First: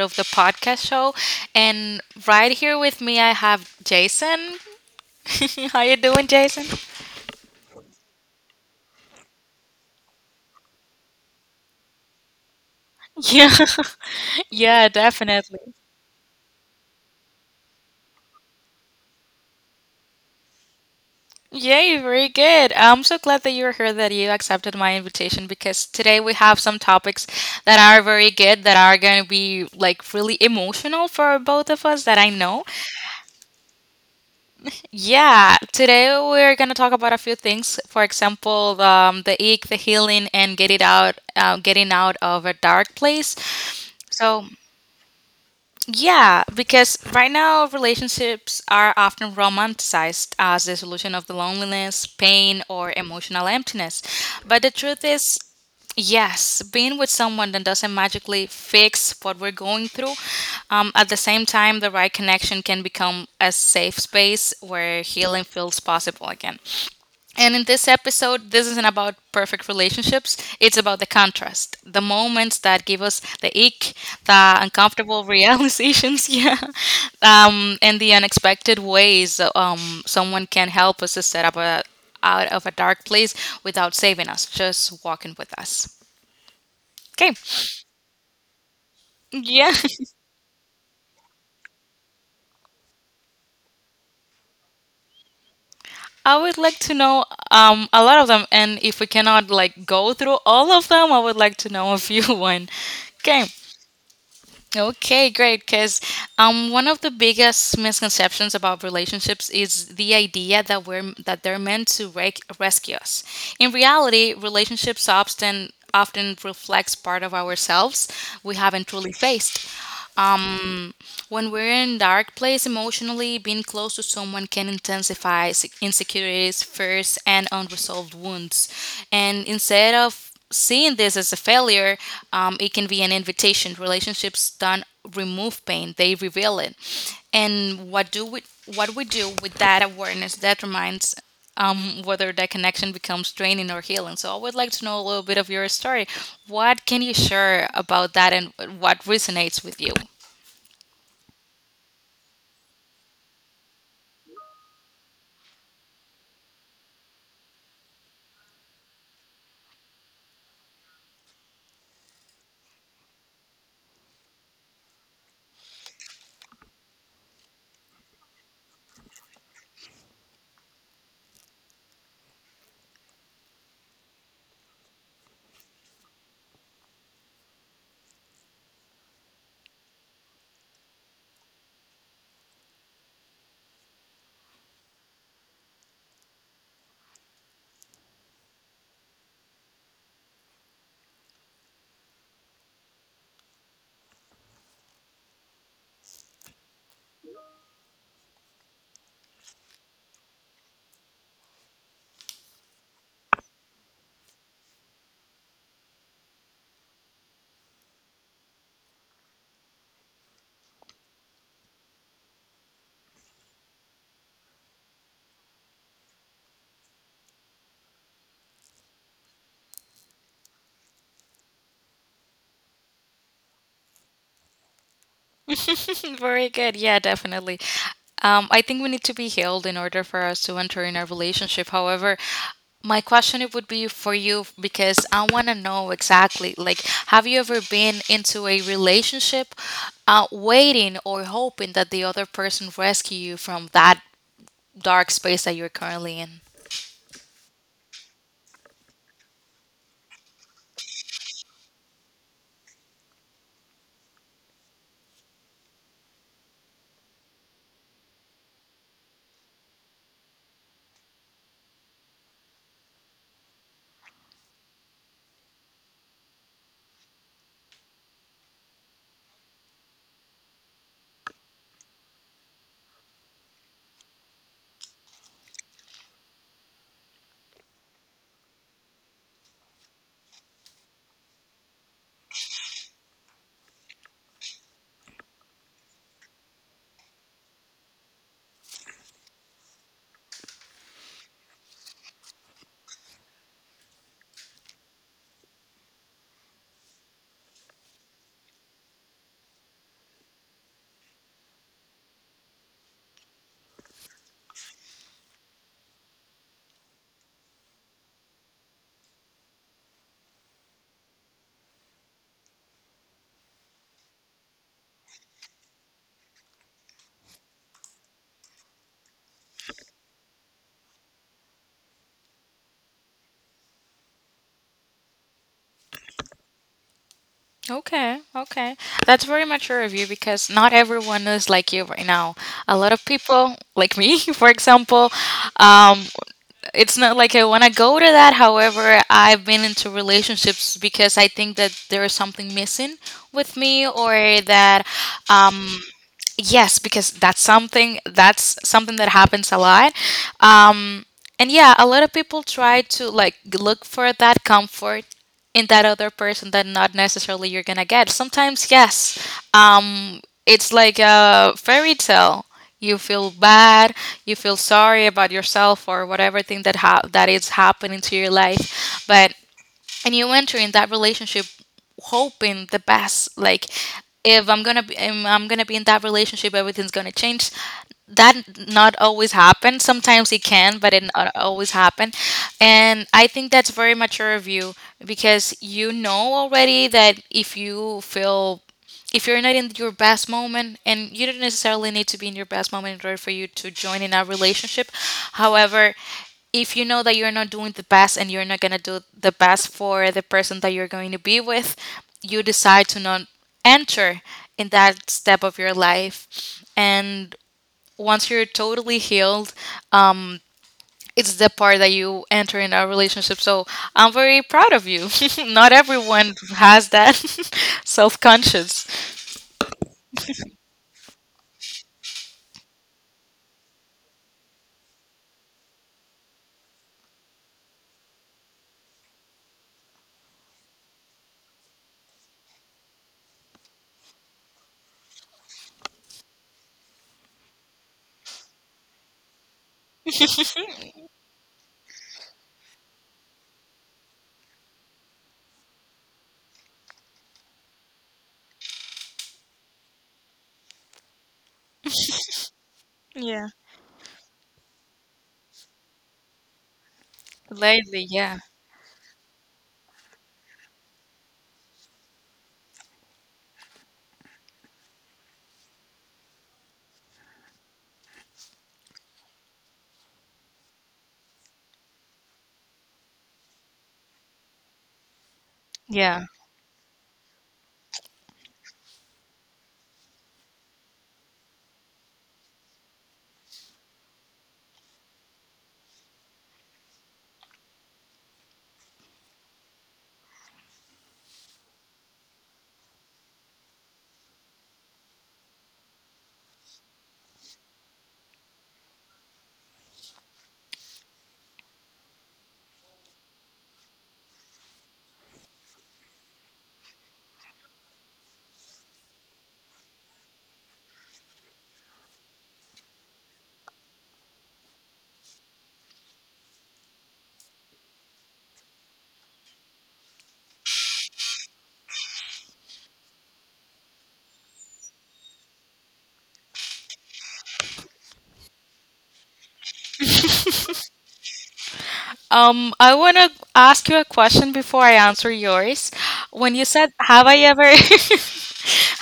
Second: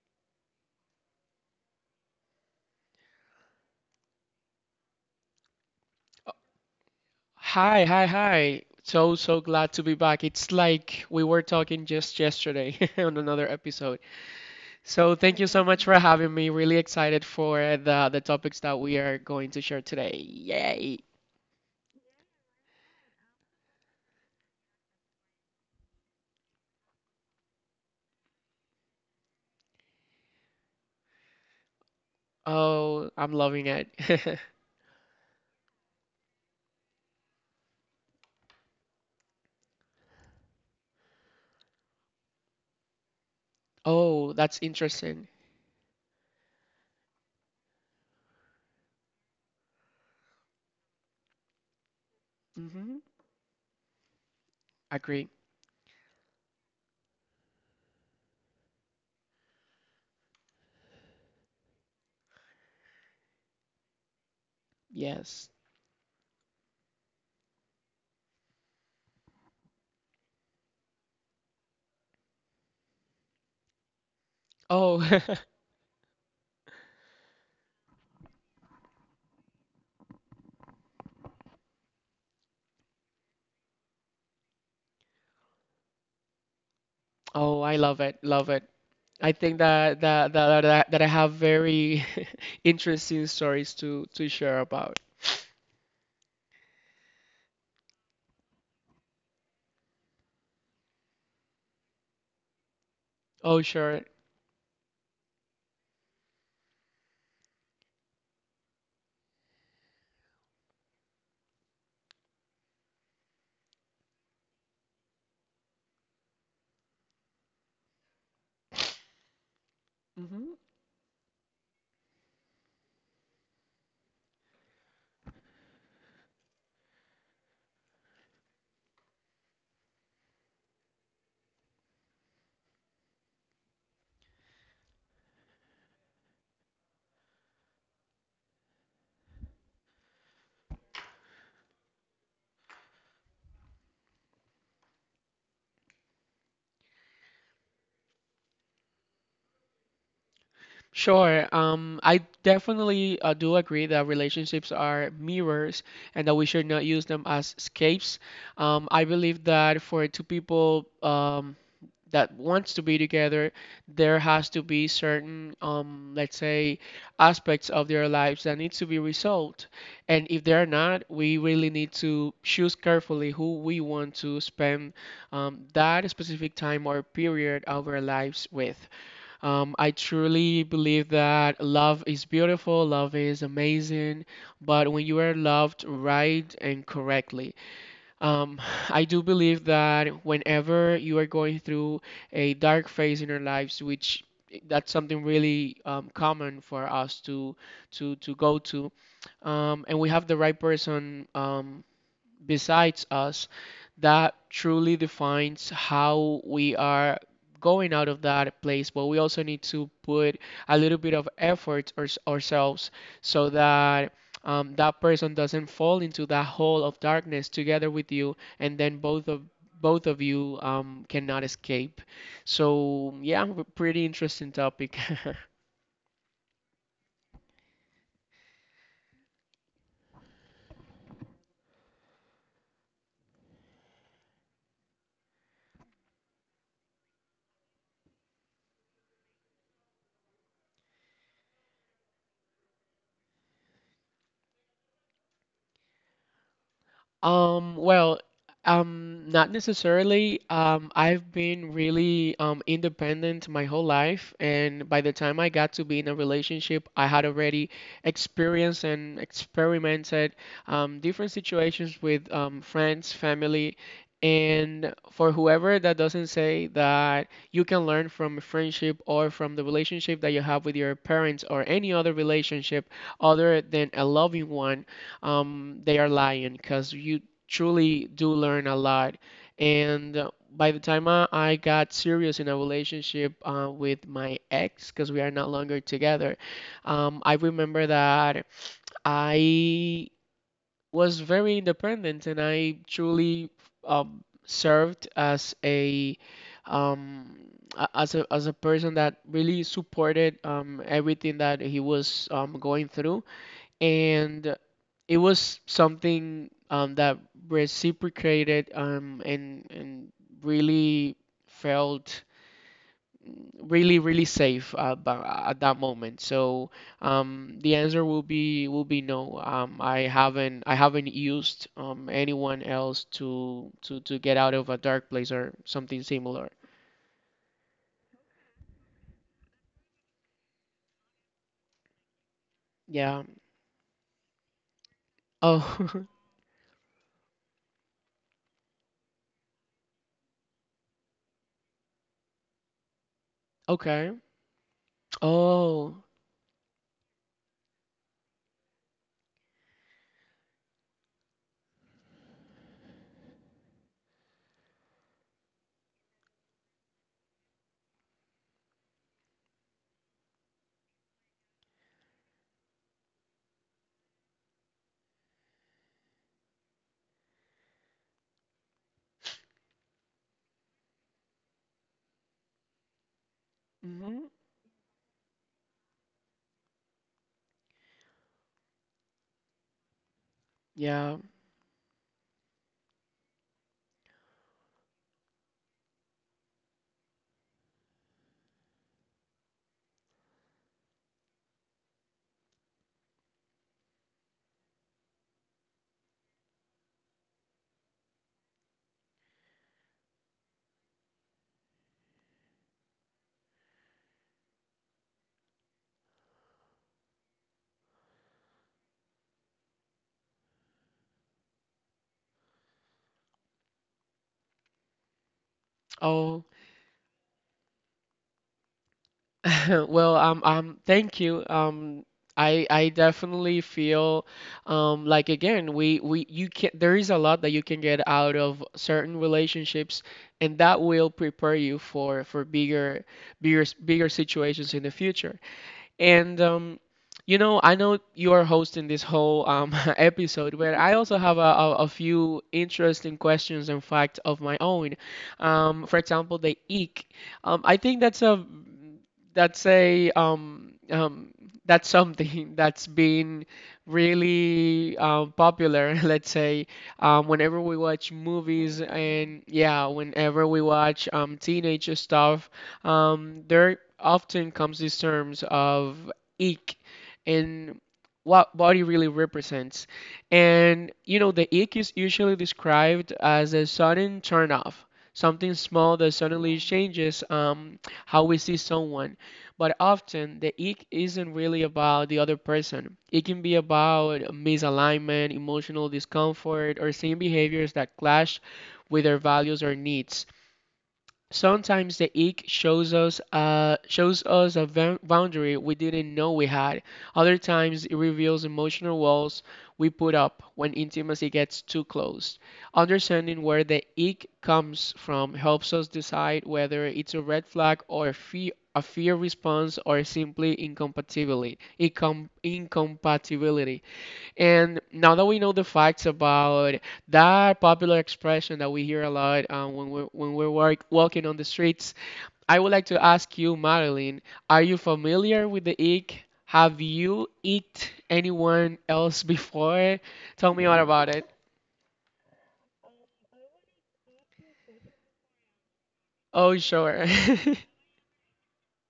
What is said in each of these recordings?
of the podcast show. And right here with me, I have Jason. How you doing, Jason? Hi, hi, hi. So glad to be back. It's like we were talking just yesterday on another Yeah, episode. yeah, So, thank you definitely. so much for having me. Really excited for the topics that we are going to share today. Yay. Yay, very good. I'm so glad that you're here, that you accepted my invitation because today we have some topics that are very good, that are going to be like really emotional for both of us, that I know. Oh, I'm loving it. Yeah, today we're going to talk about a few things. For example, the ache, the healing, and getting out of a dark place. Oh, So, that's interesting. yeah, because right now relationships are often romanticized as the solution of the loneliness, pain, Hmm. or emotional emptiness. But the truth Agree. is, yes, being with someone that doesn't magically fix what we're going through. At the same time, the right connection can become a safe space where Yes. healing feels possible again. And in this episode, this isn't about perfect relationships, it's about the contrast, the moments that give us the ick, the Oh, uncomfortable realizations, yeah, and the unexpected ways someone can help us to set up a out of a dark place without saving us, just walking with us. Okay. oh, I love it. Love it. I think Yeah. that that that that, that I have very interesting stories to share about. I would like to know a lot of them, and if we cannot like go through all of them, I would like to know a few one. Okay. Oh, sure. Okay, great. Because one of the biggest misconceptions about relationships is the idea that we're that they're meant to rescue us. In reality, relationships often reflects part of ourselves we haven't truly faced. Hmm. Um, When we're in a dark place emotionally, being close to someone can intensify insecurities, fears, and unresolved wounds. And instead of seeing this as a failure, it can be an invitation. Relationships don't remove pain; they reveal it. And what we do with that awareness determines whether that connection becomes draining or healing. So I would like to know a little bit of your story. What can you share about that, and what resonates with you? Sure. I definitely do agree that relationships are mirrors and that we should not use them as escapes. I believe that for two people that wants to be together, there has to be certain, let's say, aspects of their lives that needs to be resolved. And if they're not, we really need to choose carefully who we want to spend that specific time or period of our lives with. I truly believe that love is beautiful, love is amazing, but when you are loved right and correctly, um, I do believe that whenever you are going through a dark phase in your lives, which that's something really common for us to go to, and we have the right person. Besides us that truly defines how we are going out of that place, but we also need to put a little bit of effort ourselves so that that person doesn't fall into that hole of darkness together with you, and then both of you cannot escape. So yeah, pretty interesting topic. Very good. Yeah, definitely. I think we need to be healed in order for us to enter in a relationship. However, my question it would be for you because I want to know exactly like have you ever been into a relationship waiting or hoping that the other person rescue you from that dark space that you're currently in? Well, not necessarily. I've been really independent my whole life, and by the time I got to be in a relationship, I had already experienced and experimented different situations with friends, family, and for whoever that doesn't say that you can learn from a friendship or from the relationship that you have with your parents or any other relationship other than a loving one, they are lying because you truly do learn a lot. And by the time I got serious in a relationship with my ex, because we are no longer together, I remember that I was very independent, and I truly served as a um, as a person that really supported everything that he was going through. And it was something that reciprocated, and really felt really really safe at that moment. So the answer will be no. I haven't used anyone else to get out of a dark place or something similar. Okay, okay. That's very mature of you because not everyone is like you right now. A lot of Yeah. people, like me, for example, Oh. um, it's not like I want to go to that. However, I've been into relationships because I think that there is something missing with me, Okay. or that um, Oh. yes, because that's something that happens a lot. Um, and yeah, a lot of people try to like look for that comfort in that other person that not necessarily you're gonna get. Sometimes, yes, it's like a fairy tale. You feel bad, you feel sorry about yourself or whatever thing that that is happening to your life, but and you enter in that relationship hoping the best like Hmm. If I'm gonna be in that relationship, everything's gonna change. That not always happens, sometimes it can, but it Yeah. not always happen, and I think that's very mature of you because you know already that if you feel, if you're not in your best moment, and you don't necessarily need to be in your best moment in order for you to join in a relationship. However, if you know that you're not doing the best, and you're not going to do the best for the person that you're going to be with, you decide to not enter in that step of your life, and once you're totally healed, um it's the part that you enter in a relationship. So I'm very proud of you. Not everyone Oh. has that self conscious. Well, thank you. I definitely feel like, again, we you can, there is a lot that you can get out of certain relationships, and that will prepare you for bigger situations in the future. And you know, I know you are hosting this whole episode, but I also have a few interesting questions and facts of my own. For example, the eek. I think that's a that's a um, um, that's something that's been really popular. Let's say whenever we Lately, watch yeah, movies, and yeah, whenever we watch teenage stuff, there often comes these terms of ick and what body really represents. And you know, the ick is usually described as a sudden turn off, something small yeah. that suddenly changes how we see someone. But often the ick isn't really about the other person. It can be about misalignment, emotional discomfort, or seeing behaviors that clash with their values or needs. Sometimes the ick shows us shows us a boundary we didn't know we had. Other times it reveals emotional walls we put up when intimacy gets too close. Understanding where the ick comes from helps us decide whether it's a red flag or a fear response, or simply incompatibility. Incompatibility. And now that we know the facts about that popular expression that we hear a lot when when walking on the streets, I would like to ask you, Madeline, are you familiar with the ick? Have you icked anyone else before? Tell me all about it. I want to ask you a question before I answer yours. When you Oh, said, sure. "Have I ever,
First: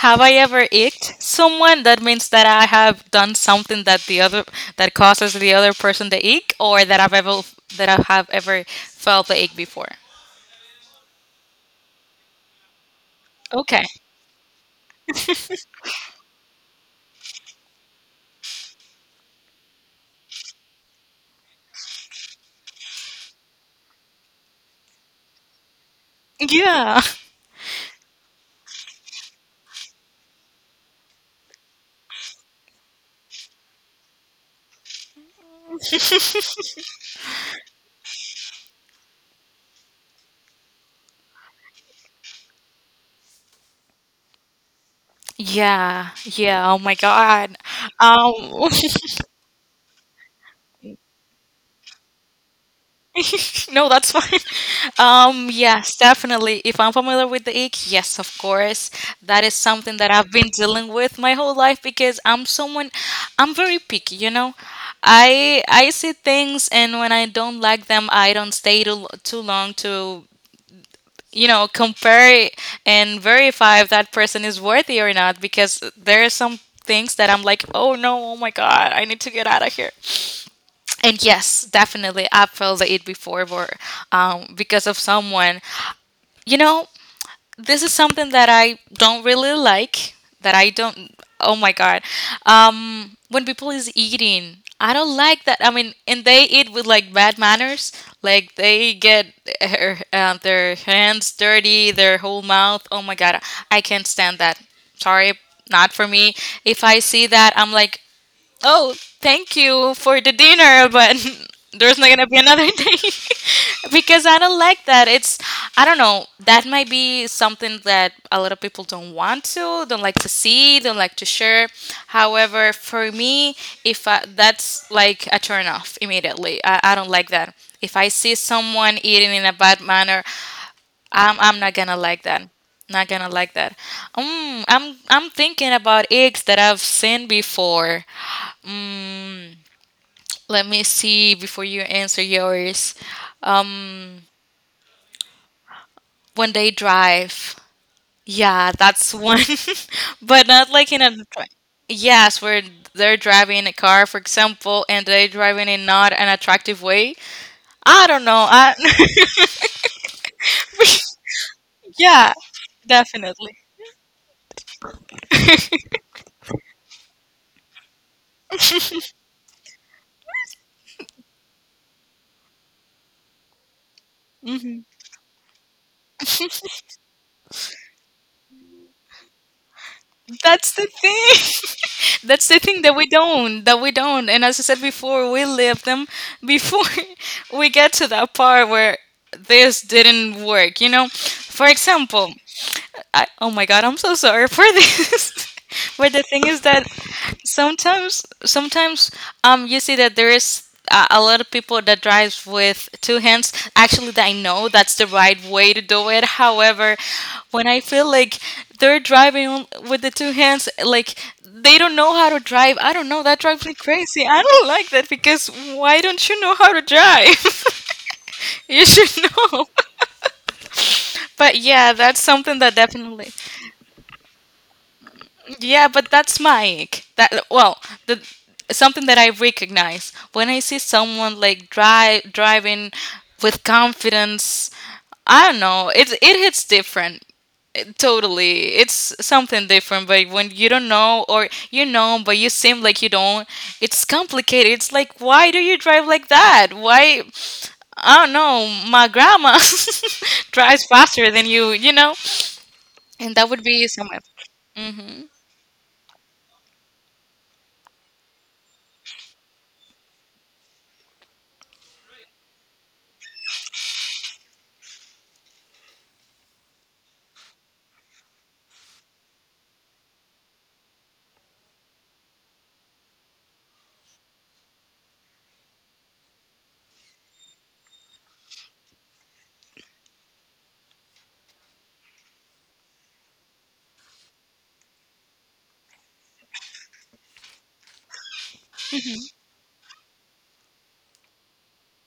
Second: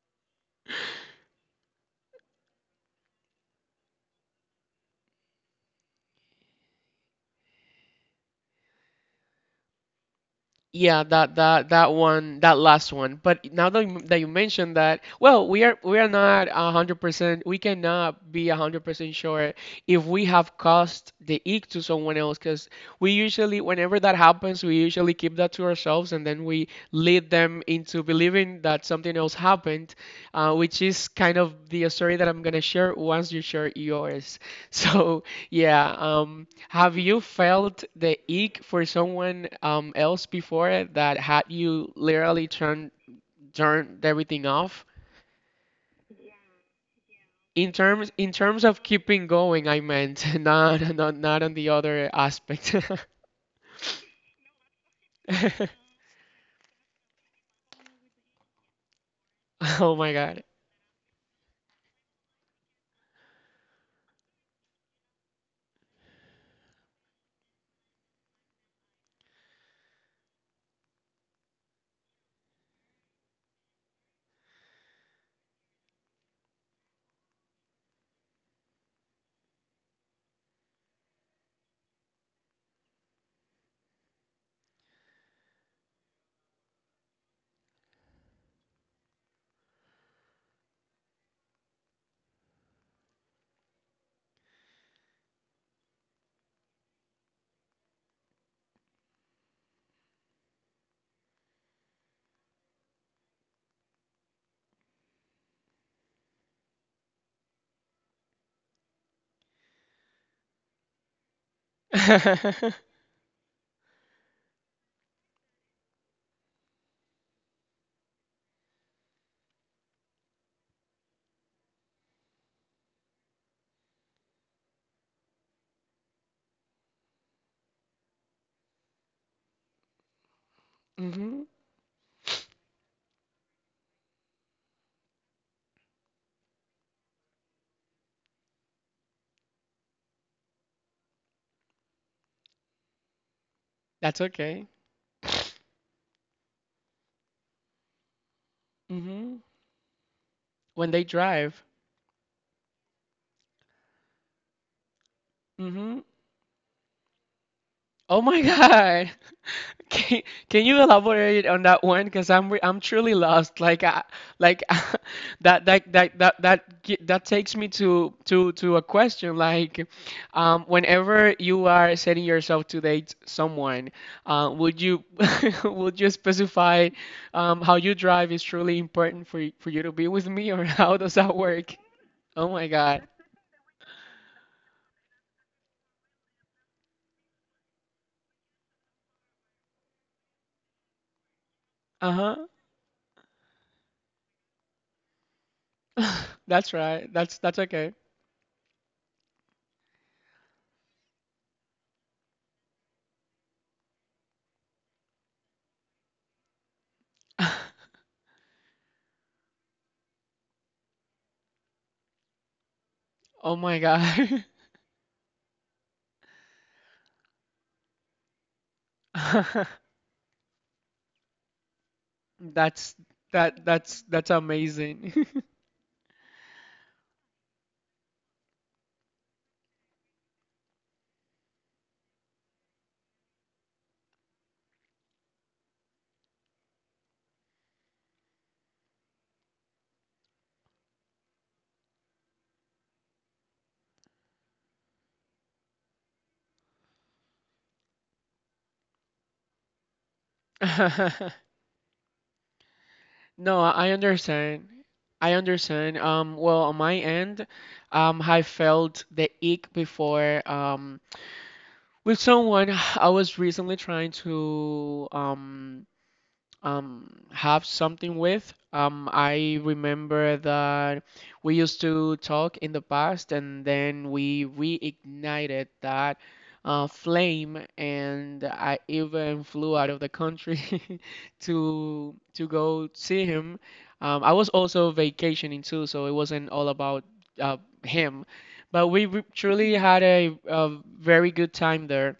have I ever icked someone?" That means that I have done something that the other, that causes the other person to ick, or that I have ever felt the ick before. Yeah, that one, that last one. But now Okay. that you mentioned that, well, we are not 100%. We cannot be 100% sure if we have caused the ick to someone else, because we usually, whenever that happens, we usually keep that to ourselves, and then we Yeah. lead them into believing that something else happened, which is kind of the story that I'm gonna share once you share yours. So yeah, have you felt the ick for someone else before that had you literally turned everything off? Yeah. Yeah. Oh my God. In terms Um. Of keeping going, I meant not on the other aspect. No, that's fine. Yes, definitely. If I'm familiar with the ick, yes, of course. That is something Oh that my I've been God. dealing with my whole life because I'm very picky, you know. I see things, and when I don't like them, I don't stay too long to, you know, compare and verify if that person is worthy or not, because there are some things that I'm like, "Oh no, oh my god, I need to get out of here." And yes, definitely, I have felt it before were, because of someone. You know, this is something that I don't really like. That I don't. Oh my god, when people is eating, I don't like that. I mean, and they eat with like bad manners. Like they get their hands dirty, their whole mouth. Oh my god, I can't stand that. Sorry, not for me. If I see that, I'm like, oh, thank you for the dinner, but there's not gonna be another day because I don't like that. It's, I don't know. That might be something that a lot of people don't want to, don't like to see, don't like to share. However, for me, if I, that's like a turn off immediately. I don't like that. If I see someone eating in a bad manner, I'm Hmm. I'm not gonna like that, not gonna like that. I'm thinking about eggs that I've seen before. Let me see before you answer yours. Um, That's okay. one day drive. Yeah, that's one, Hmm. but not like When in they a. Drive. Yes, where they're driving a car, for example, and they're driving in Hmm. not an attractive way. I don't Oh know. my I God. Can, can you elaborate on that one? yeah, Because I'm truly definitely. lost. Like that takes me to a question. Like, whenever you are setting yourself to date someone, would you would you specify how you drive is truly important for for you to be with me, That's or the how does that work? thing. Oh my God. That we don't. And as I said before, we live them before we get to that part where this didn't work, you know? For example, Uh-huh. I, oh my god, I'm so sorry for this. But the thing is That's that right. That's okay. sometimes, you see that there is a lot of people that drives with two hands. Actually, I know that's the right way to do it. However, when I feel like they're driving with the two hands, like they don't know how to drive. I don't know. That Oh drives my me crazy. God. I don't like that, because why don't you know how to drive? You should know. But yeah, that's something that That's definitely. That's amazing. Yeah, but that's Mike. That well, the something that I recognize when I see someone like drive driving with confidence. I don't know. It hits different. Totally, it's something different. But when you don't know, or you know, but you seem like you don't, it's complicated. It's like, why do you drive like that? Why? I don't know. My grandma drives faster than you. You know, and that No, would I be someone. understand. I Some. understand. Well, on my end, I felt the ick before. With someone I was recently trying to have something with. I remember that we used to talk in the past, and then we reignited that flame, and I even flew out of the country to go see him. I was also vacationing too, so it wasn't all about uh, him, but we truly had a very good time there.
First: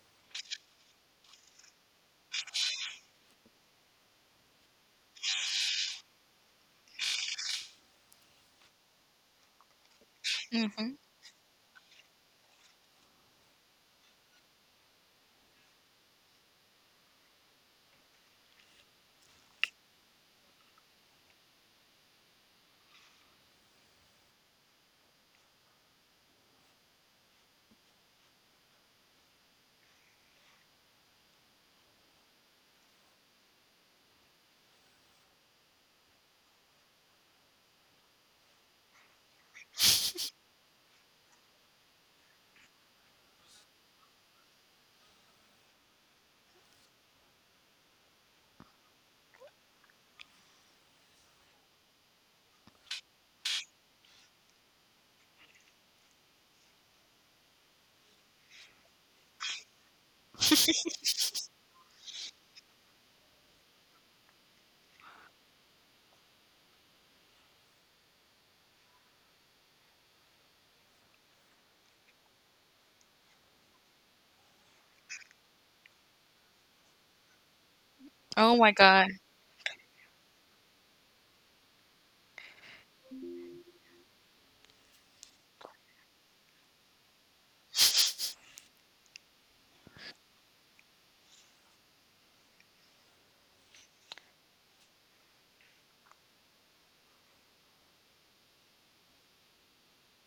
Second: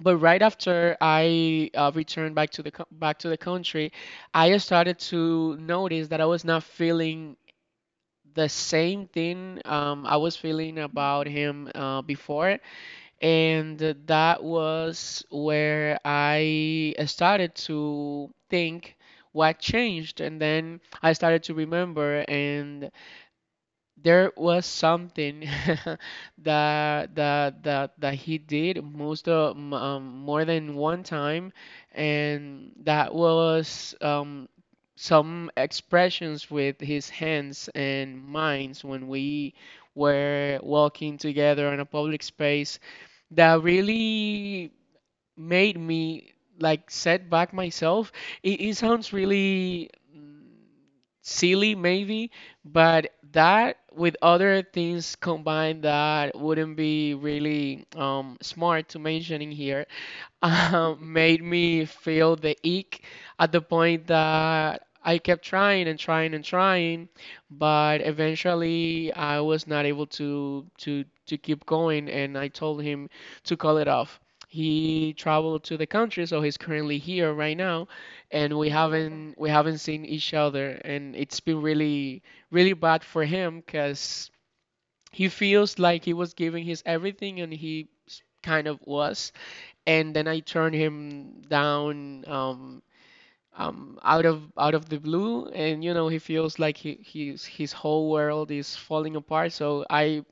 But right after I returned back to the back to the country, I started to notice that I was not feeling the same thing I was Hmm. feeling Hmm. about him before, and that was where I started to think what changed, and then I started to remember, and there was something that he did most of, more than one time, and that was some expressions with his hands and minds when we were walking together in a public space that really made me like set back myself. It sounds really silly maybe, but that with other things combined that wouldn't be really smart to mention in here made me feel the ick at the point that I kept trying, but eventually I was not able to keep going, and I told him to call it off. He traveled to the country, so he's currently here right now, and Oh we my god. haven't seen each other, and it's been really really bad for him because he feels like he was giving his everything, and kind of was, and then I turned him down, out of the blue, and you know he feels like his whole world is falling apart. So I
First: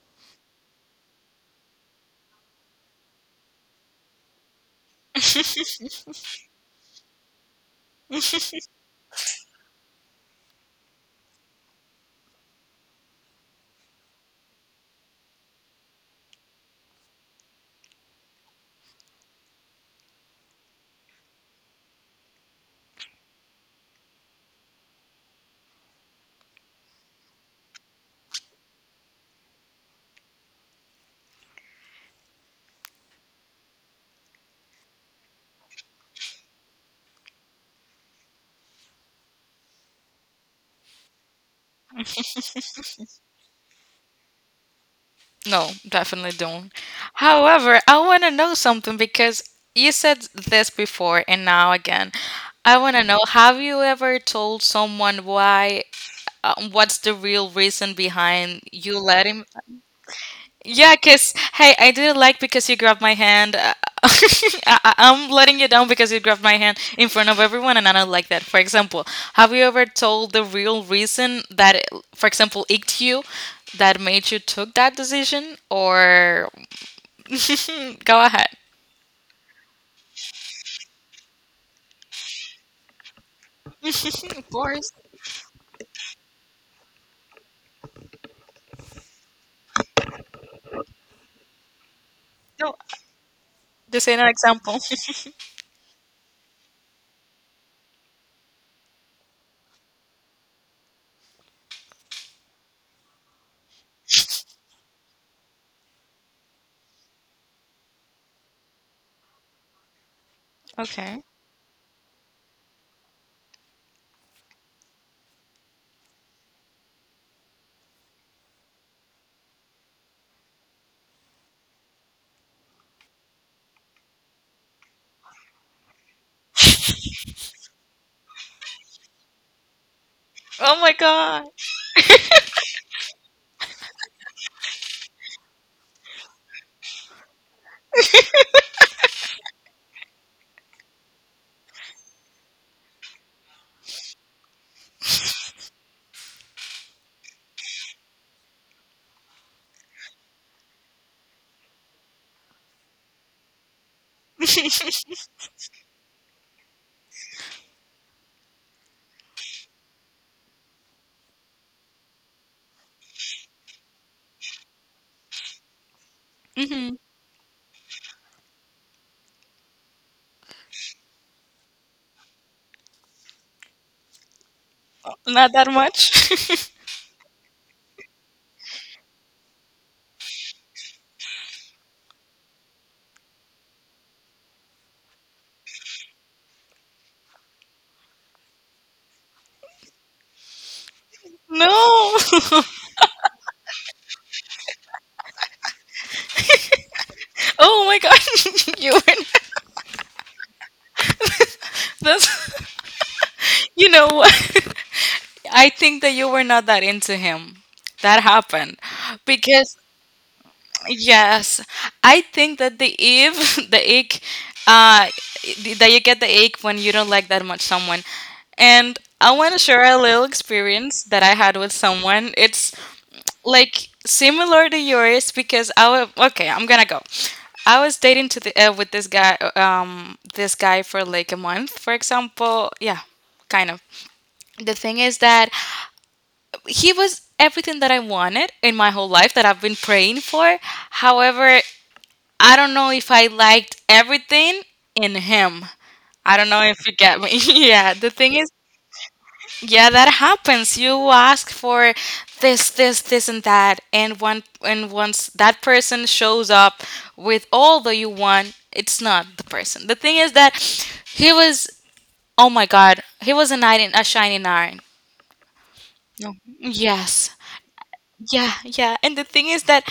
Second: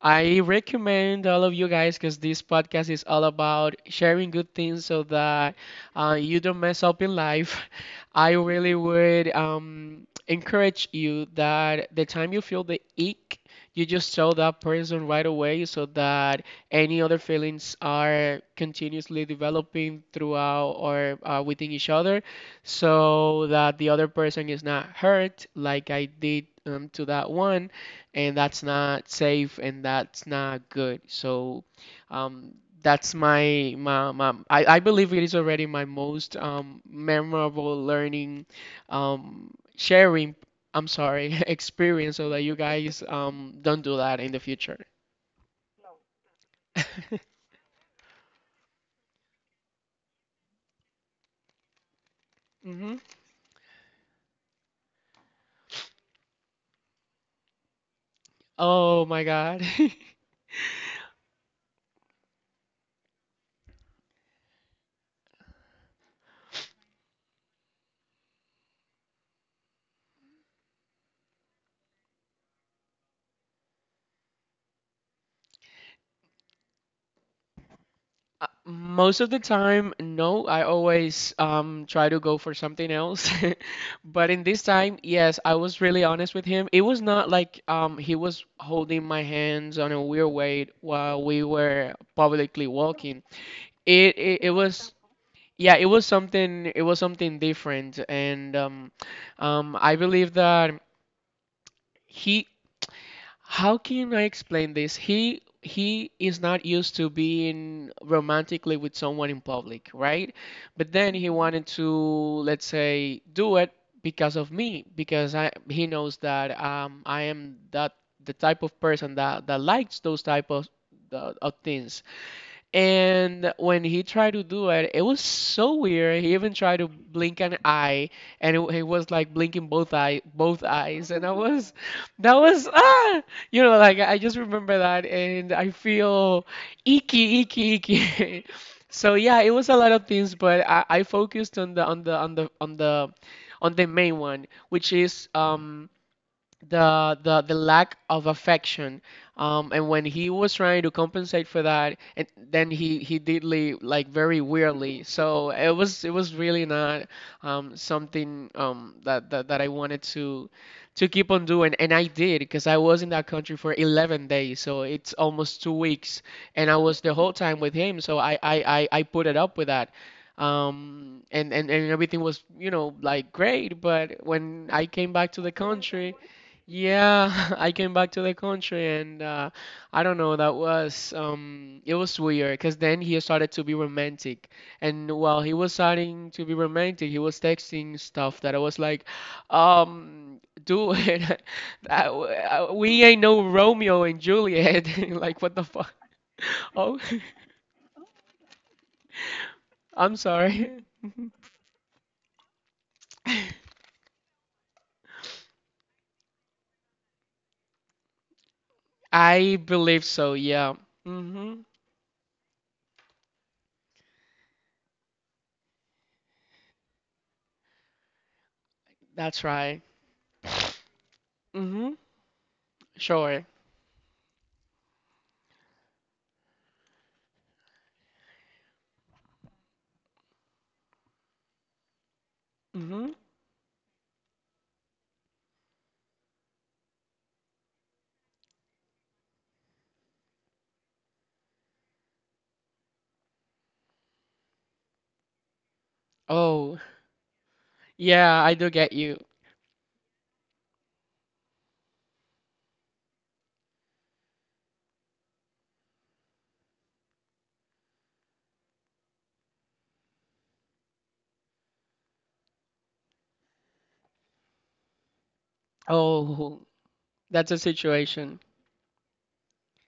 I recommend all of you guys, because this podcast is all about sharing good things, so that you don't mess up in life. I really would encourage you that the time you feel the ick, you just tell that person right away so that any other feelings are continuously developing throughout or within each other, so that the other person is not hurt like I did to that one, and that's not safe and that's not good. So um, that's I believe it is already my most memorable learning, um, sharing, I'm sorry, experience, so that you guys don't do that in the future. No, definitely don't. However, I want to know something because you said this before and now again. I want Hmm. to know, have you ever told someone why, what's the real reason behind you Oh my letting? God. Yeah, cuz hey, I didn't like because you grabbed my hand. I'm letting you down because you grabbed my hand in front of everyone, and I don't like that. For example, have you ever told the real reason that for example, icked you, that made you took that decision, or go ahead. Most of the time, no. I always try to go for something else. But in Of this course. time, yes, I was really honest with him. It was not like he was holding my hands on a weird way while we were No, publicly walking. this ain't an It example. was, yeah, it was something, it was something different, and I believe that he, how can I explain this? He is not used to being romantically with someone in public, right? But Okay. then he wanted to, let's say, do it because of me, because I he knows that I am that the type of person that likes those type of of things. And when he tried to do it, it was so weird. He even tried to blink an eye, and he was like blinking both Oh my eyes. And I god. was, that was like I just remember that, and I feel icky, icky, icky. So yeah, it was a lot of things, but I focused on the on the on the on the on the main one, which is the lack of affection. And when he was trying to compensate for that, and then he did leave like very weirdly, so it was really not something that I wanted to keep on doing. And I did, because I was in that country for 11 days, so it's almost 2 weeks, and I was Hmm. the whole time with him. So I put it up with that, and everything was, you know, like great. But when I came back to the Not that country, much. yeah, I came back to the country and I don't know, that was it was weird because then he started to be romantic. And while he was starting to be romantic, he was texting stuff that I was like, do it. No. We ain't no Romeo and Juliet. Like what the fuck? Oh, Oh my god. You were. Not, I'm sorry. that's. You know what? I think that you were not that into him. That happened I because, believe so, yeah. yes, Mm-hmm. I think that the ache, that you get the ache when you don't like that much someone. And I want That's to share right. a little experience that I had with Mm-hmm. someone. It's Sure. like similar to yours because I was okay. I'm gonna go. I was dating to the with this guy for like a month, for example. Yeah, Mm-hmm. kind of. The thing is that he was everything that I wanted in my whole life that I've been praying for. However, I don't know if I liked everything in him. I don't know Oh, if you get me. Yeah, the thing yeah, is, I do get you. yeah, that happens. You ask for this, this, this, and that, and one, and once that person shows up with all that you want, it's not the person. The thing is that he was, oh my God, he was a knight in a shining iron. No. Oh, Yes. that's a situation. Yeah, yeah. And the thing is that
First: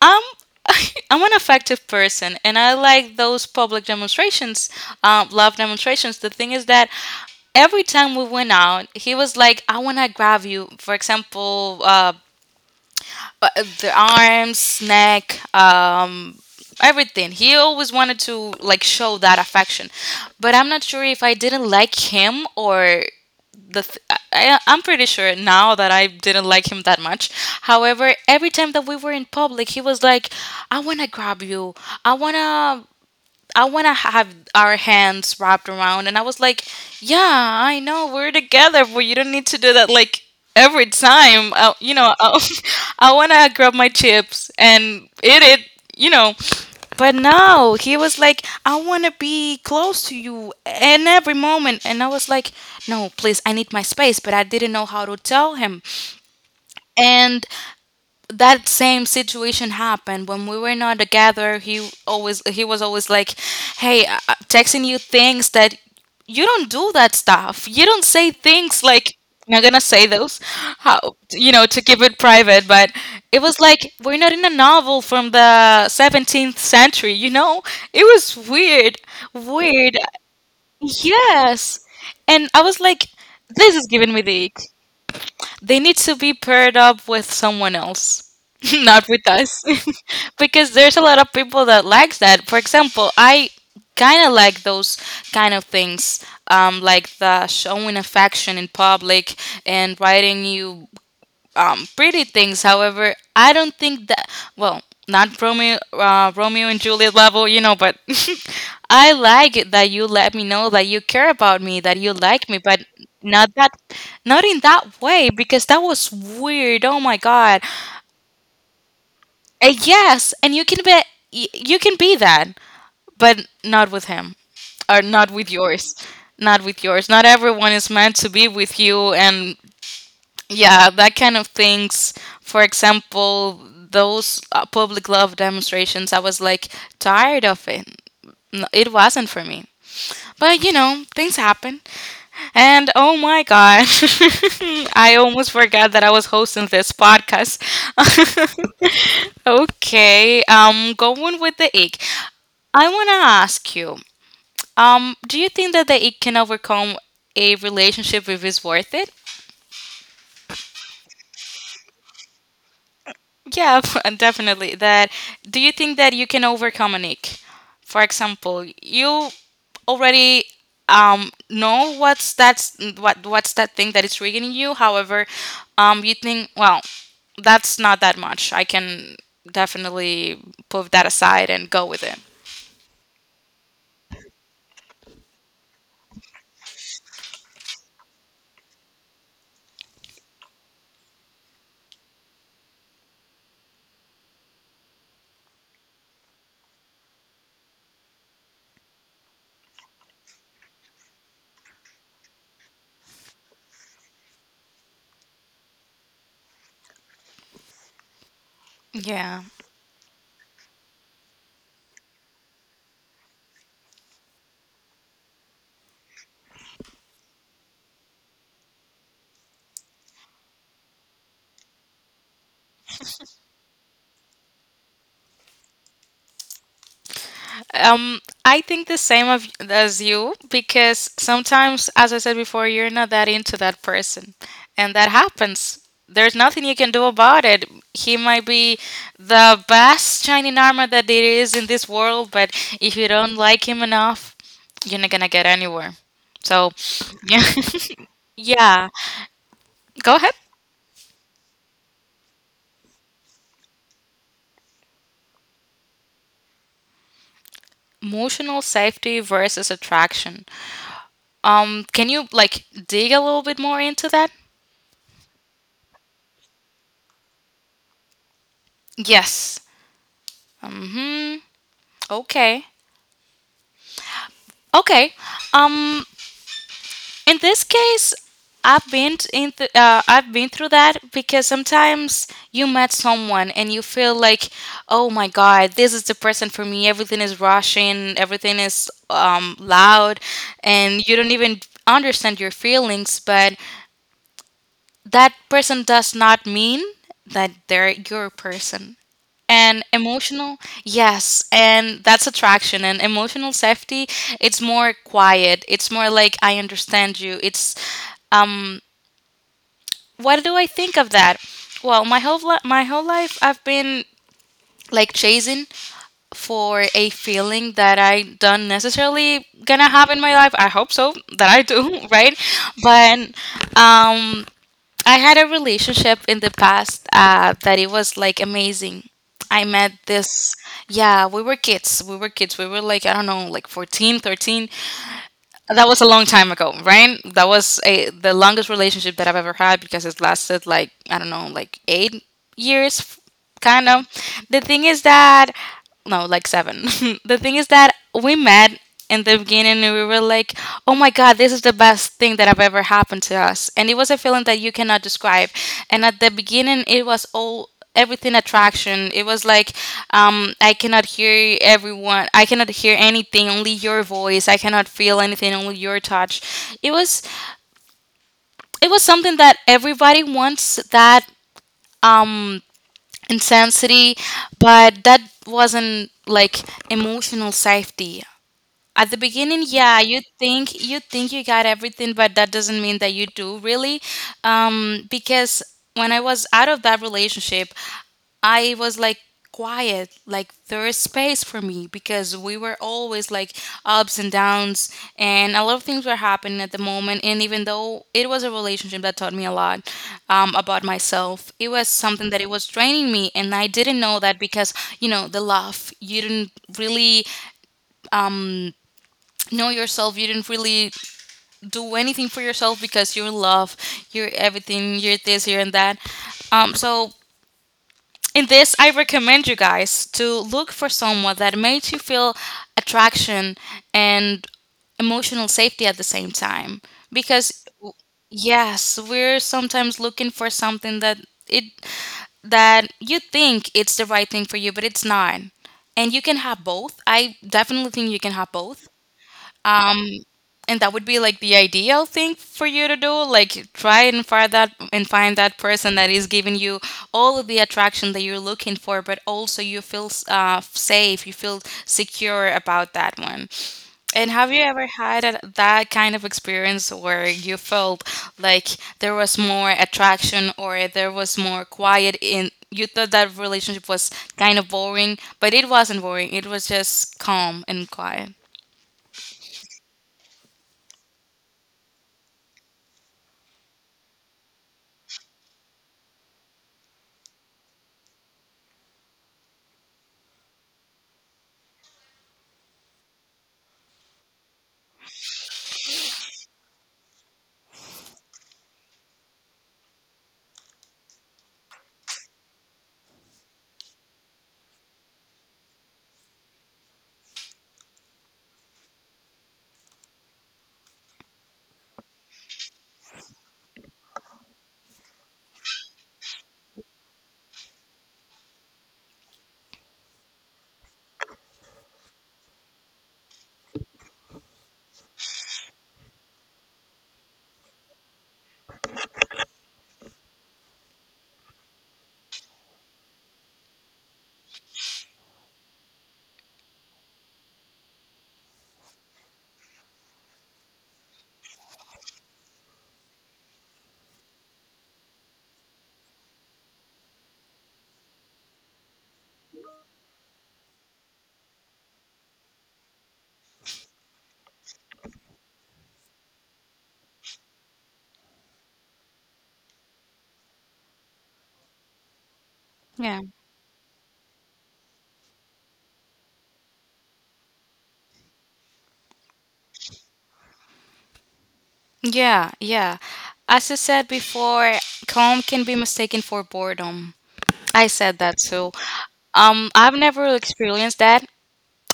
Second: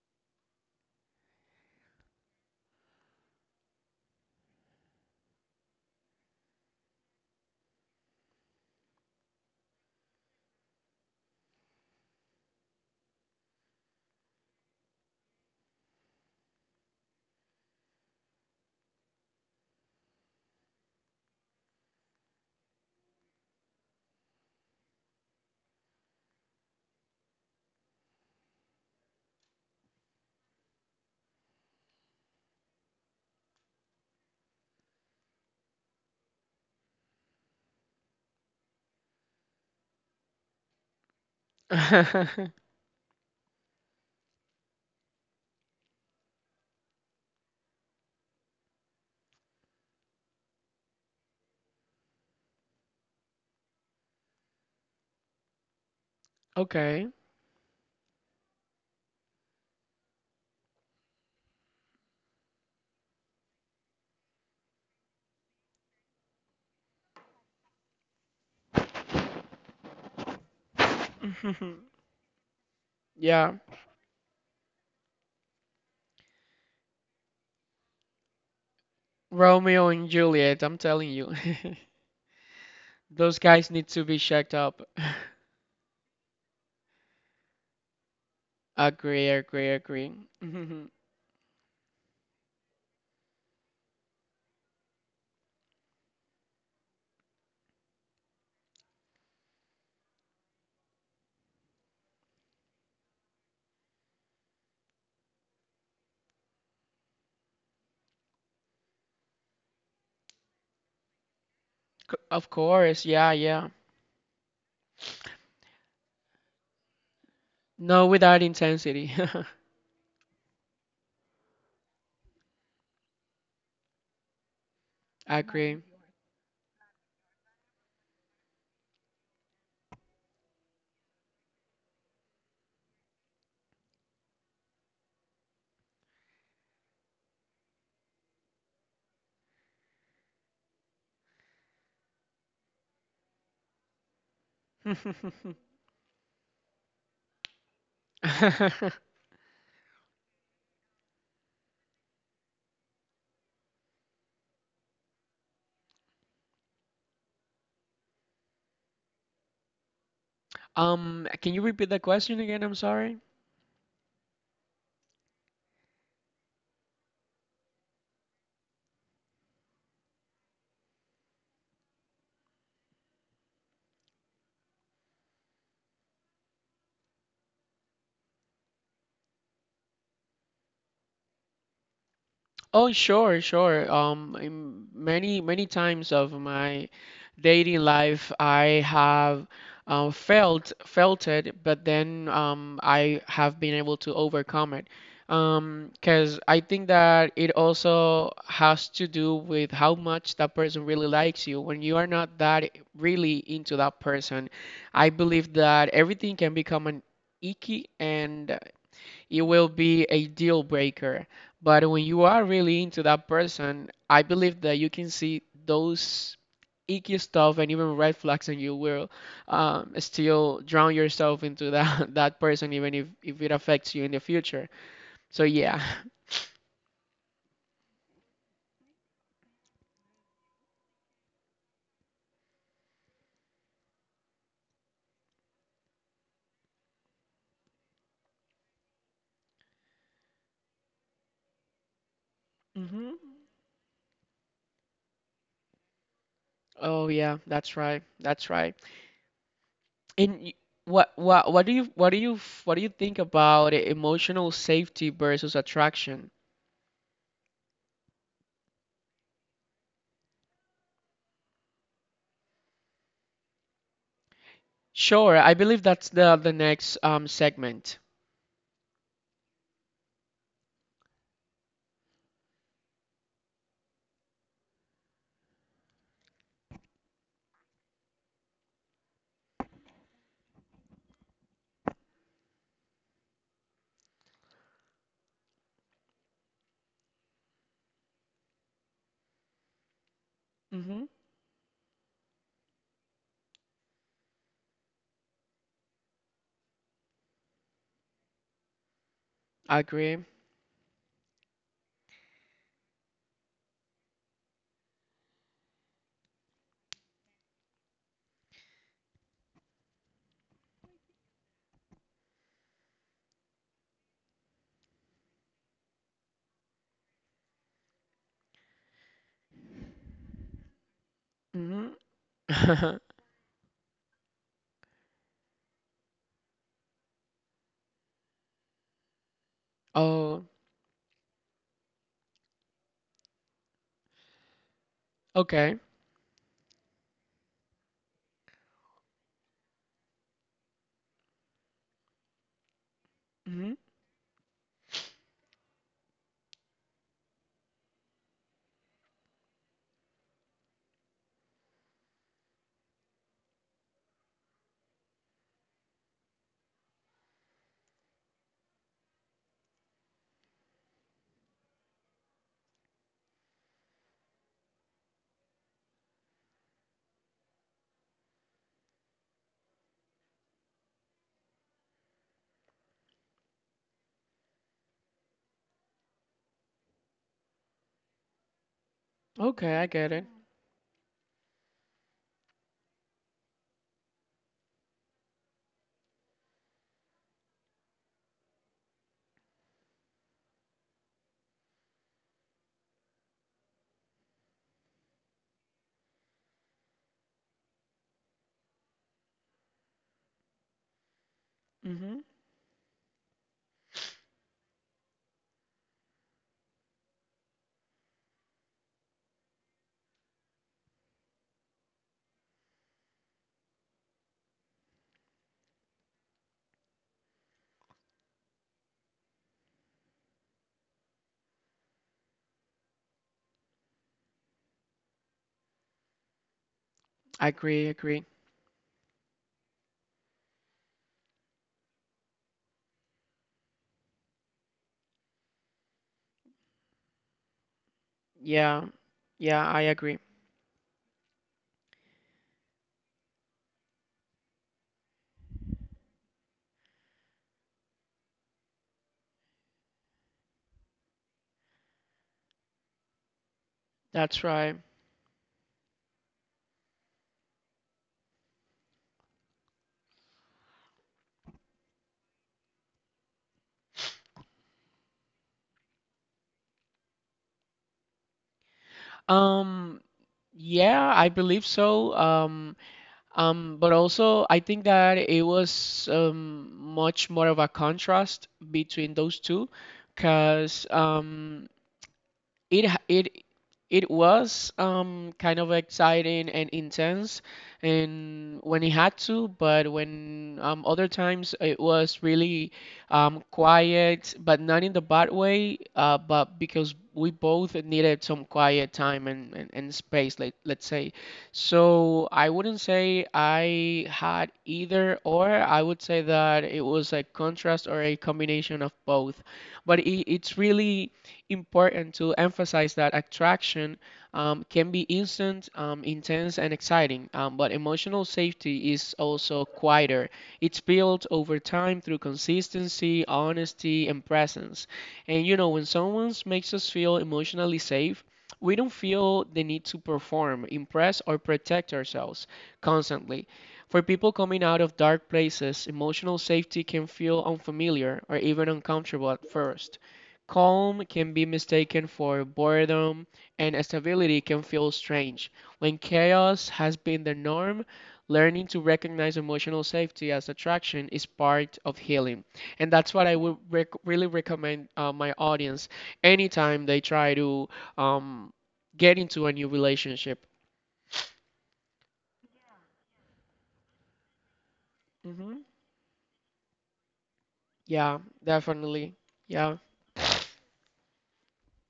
I'm I'm an effective person, and I like those public demonstrations, love demonstrations. The thing is that every time we went out, he was like, "I want to grab you." For example, uh, the arms, neck, everything. He always wanted to like show that affection, but I'm not sure if I didn't like him or the th- I'm pretty sure now that I didn't like him that much. However, every time that we were in public, he was like, "I wanna grab you. I wanna I want to have our hands wrapped around." And I was like, yeah, I know, we're together, but you don't need to do that like every time. I, you know, I, I want to grab my chips and eat it, you know. But no, he was like, I want to be close to you in every moment. And I was like, no, please, I need my space. But I didn't know how to tell him. Okay. And that same situation happened when we were not together. He was always like, hey, I texting you things that you don't do that stuff, you don't say things like, I'm not gonna say those, how to keep it private. But it Yeah, was like, we're not in a novel from the 17th century, you know. It was weird. Romeo Weird. and Juliet, I'm telling you. Yes. and i was like Those guys this need is to be giving me the checked ick. up. They need to be paired up with someone else, not with Agree, us. agree, agree. Because Mhm. there's a lot of people that likes that. For example, I kind of like those kind of things, like the showing affection in public and writing you pretty things. However, I don't think that, well, not Romeo Romeo and Juliet level, you know. But I like it that you let me know that you care about me, that C- you Of like me, but course, yeah, not yeah. that, not in that way because that was weird. Oh my god. No, without intensity. Yes, and you can be you can be that, but not with him or not with Agree. yours. Not with yours. Not everyone is meant to be with you. And yeah, that kind of things. For example, those public love demonstrations, I was like tired of it. It wasn't for me. But you know, things happen. And oh my God, I almost forgot that I was hosting this podcast. Okay, going with the ache. I want to ask you, do you think that the ache can overcome a relationship if it's worth it? Can you repeat the question again? I'm sorry. Yeah, and definitely. That Do you think that you can overcome an ick? For example, you already know what's that's what's that thing that is triggering you. However, you think, well, that's not that much. I can definitely put that aside and go with it. Oh, sure, sure. In many, many times of my dating life, I have felt it, but then I have been able to overcome it. 'Cause I think that it also has to do with how much that person really likes you. When you are not that really into that person, I believe that everything can become an icky, and it Yeah. will be a deal breaker. But when you are really into that person, I believe that you can see those icky stuff and even red flags, and you will still drown yourself into that that person, even if it affects you in the future. So yeah. I think the same as you because sometimes, as I said before, you're not that into that person, and that happens. There's nothing you can do about it. He might be the best shining armor that there is in this world, but if you Hmm. don't like him enough, you're not gonna get anywhere. So, Oh yeah, yeah, that's right. That's right. yeah. Go ahead. And y- what do you what do you think about emotional safety versus attraction? Emotional safety versus attraction. Can you like dig a little bit more into that? Sure, I believe that's the next segment. Yes. Mm-hmm. Okay. Okay. Um, in this case, I've been t- in th- I've been through that because sometimes you met someone and you feel like, oh my God, this is the person for me. Everything is rushing, everything is loud, and you don't even understand your feelings. But that person does not mean that they're your person I and agree. emotional. Yes, and that's attraction. And emotional safety, it's more quiet, it's more like I understand you. It's um what do i think of that Well, my whole life I've been like chasing for a feeling that I don't necessarily gonna have in my life. I hope so that I Mhm. do. Right? But um I had a relationship in the past that it was like amazing. I met Oh, this, yeah, we were kids. We were like, I don't know, like 14, 13. okay. That was a long time ago, right? The longest relationship that I've ever had because it lasted like, I don't know, like 8 years, Mhm. kind of. The thing is that, no, like seven. The thing is that we met in the beginning and we were like, "Oh my God, this is the best thing that have ever happened to us," and it was a feeling that you cannot describe. And at the beginning, it was all everything attraction. It was like, I cannot hear everyone, I cannot hear anything only your voice, I cannot feel anything only your touch. It was, it was something that everybody wants. That um, insanity, but that wasn't like emotional safety. At the beginning, Okay, I yeah, get it. You think you got everything, but that doesn't mean that you do really. Because when I was out of that relationship, I was like quiet, like there is space for me because we were always like ups and downs, and a lot of things were happening at the moment. And even though it was a relationship that taught me a lot about myself, it was Mhm. something that it was draining me, and I didn't know that because, you know, the love, you didn't really know yourself, you didn't really do anything for yourself because you're love, you're everything, you're this, you're and that. So in this, I recommend you guys to look for someone that makes you feel attraction and emotional safety at the same time. I Because agree, w- agree. yes, we're sometimes looking for something that it that you think it's the right thing for you, but it's not. And you can have both. I definitely think you can have Yeah. both, Yeah, I agree. and that would be like the ideal thing for you to do, like try and find that person that is giving you all of the attraction that you're looking for, but also you feel safe, you feel secure about that one. And That's have you right. ever had that kind of experience where you felt like there was more attraction or there was more quiet, in you thought that relationship was kind of boring, but it wasn't boring, it was just calm and quiet. Um, yeah, I believe so. But also I think that it was much more of a contrast between those two, because it h- it was kind of exciting and intense and when it had to but when other times it was really quiet, but not in the bad way, but because we both needed some quiet time and space, let's say. So I wouldn't say I had either or. I would say that it was a contrast or a combination of both. But it's really important to emphasize that attraction can be instant, intense, and exciting, but emotional safety is also quieter. It's built over time through consistency, honesty, and presence. And you know, when someone makes us feel emotionally safe, we don't feel the need to perform, impress, or protect ourselves constantly. For people coming out of dark places, emotional safety can feel unfamiliar or even uncomfortable at first. Calm can be mistaken for boredom, and stability can feel strange. When chaos has been the norm, learning to recognize emotional safety as attraction is part of healing. And that's what I would really recommend my audience anytime they try to um, get into a new relationship. Yeah, yeah. As I said before, calm Hmm. can be mistaken for boredom. I said Yeah, that too. definitely. Yeah. I've never experienced that.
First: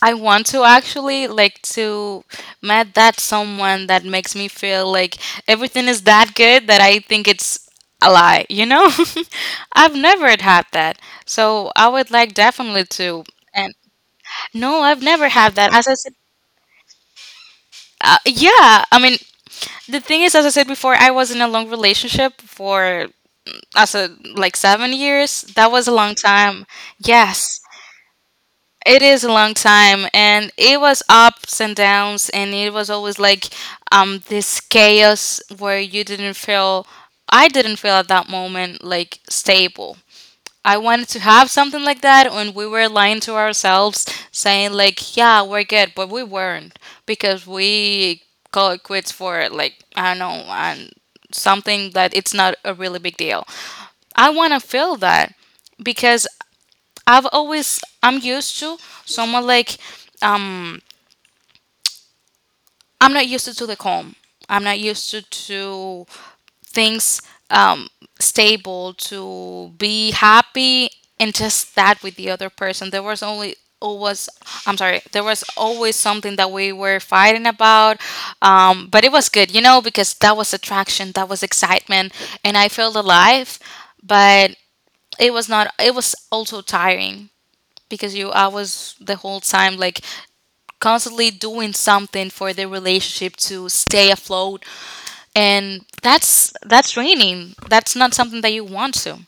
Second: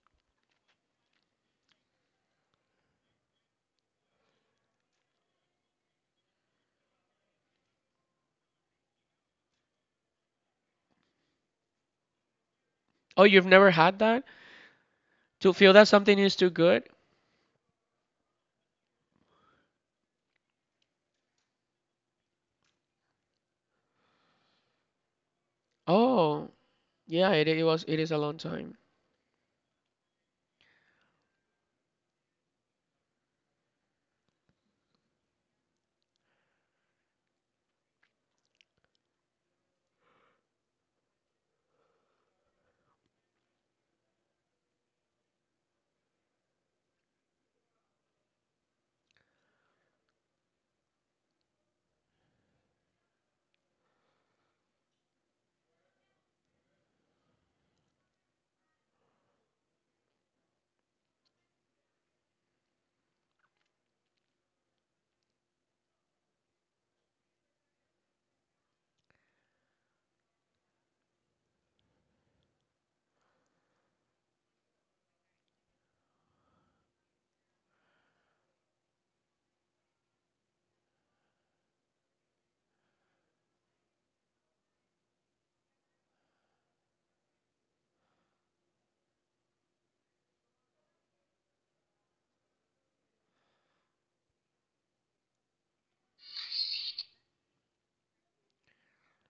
I want to actually like to met that someone that makes me feel like everything is that good that I think it's a lie, you know? I've never had that. So I would like definitely Oh, to, you've never and had that? no, I've never To had feel that. that As I said, something is too good? Yeah, I mean, the thing is, as I said before, I was in a long relationship for as a like 7 years. That was a long Oh, time. Yes, it was, it is a long time. it is a long time. And it was ups and downs, and it was always like this chaos where you didn't feel I didn't feel at that moment like stable. I wanted to have something like that, and we were lying to ourselves saying like, yeah, we're good, but we weren't because we call it quits for like, I don't know, and something that it's not a really big deal. I want to feel that because I'm used to someone like um I'm not used to the calm. I'm not used to things, um stable, to be happy, and just that with the other person. There was only always I'm sorry, there was always something that we were fighting about. But it was good, you know, because that was attraction, that was excitement, and I felt alive. But it was not it was also tiring because you I was the whole time like constantly doing something for the relationship to stay afloat, and that's draining, that's not something that you want to.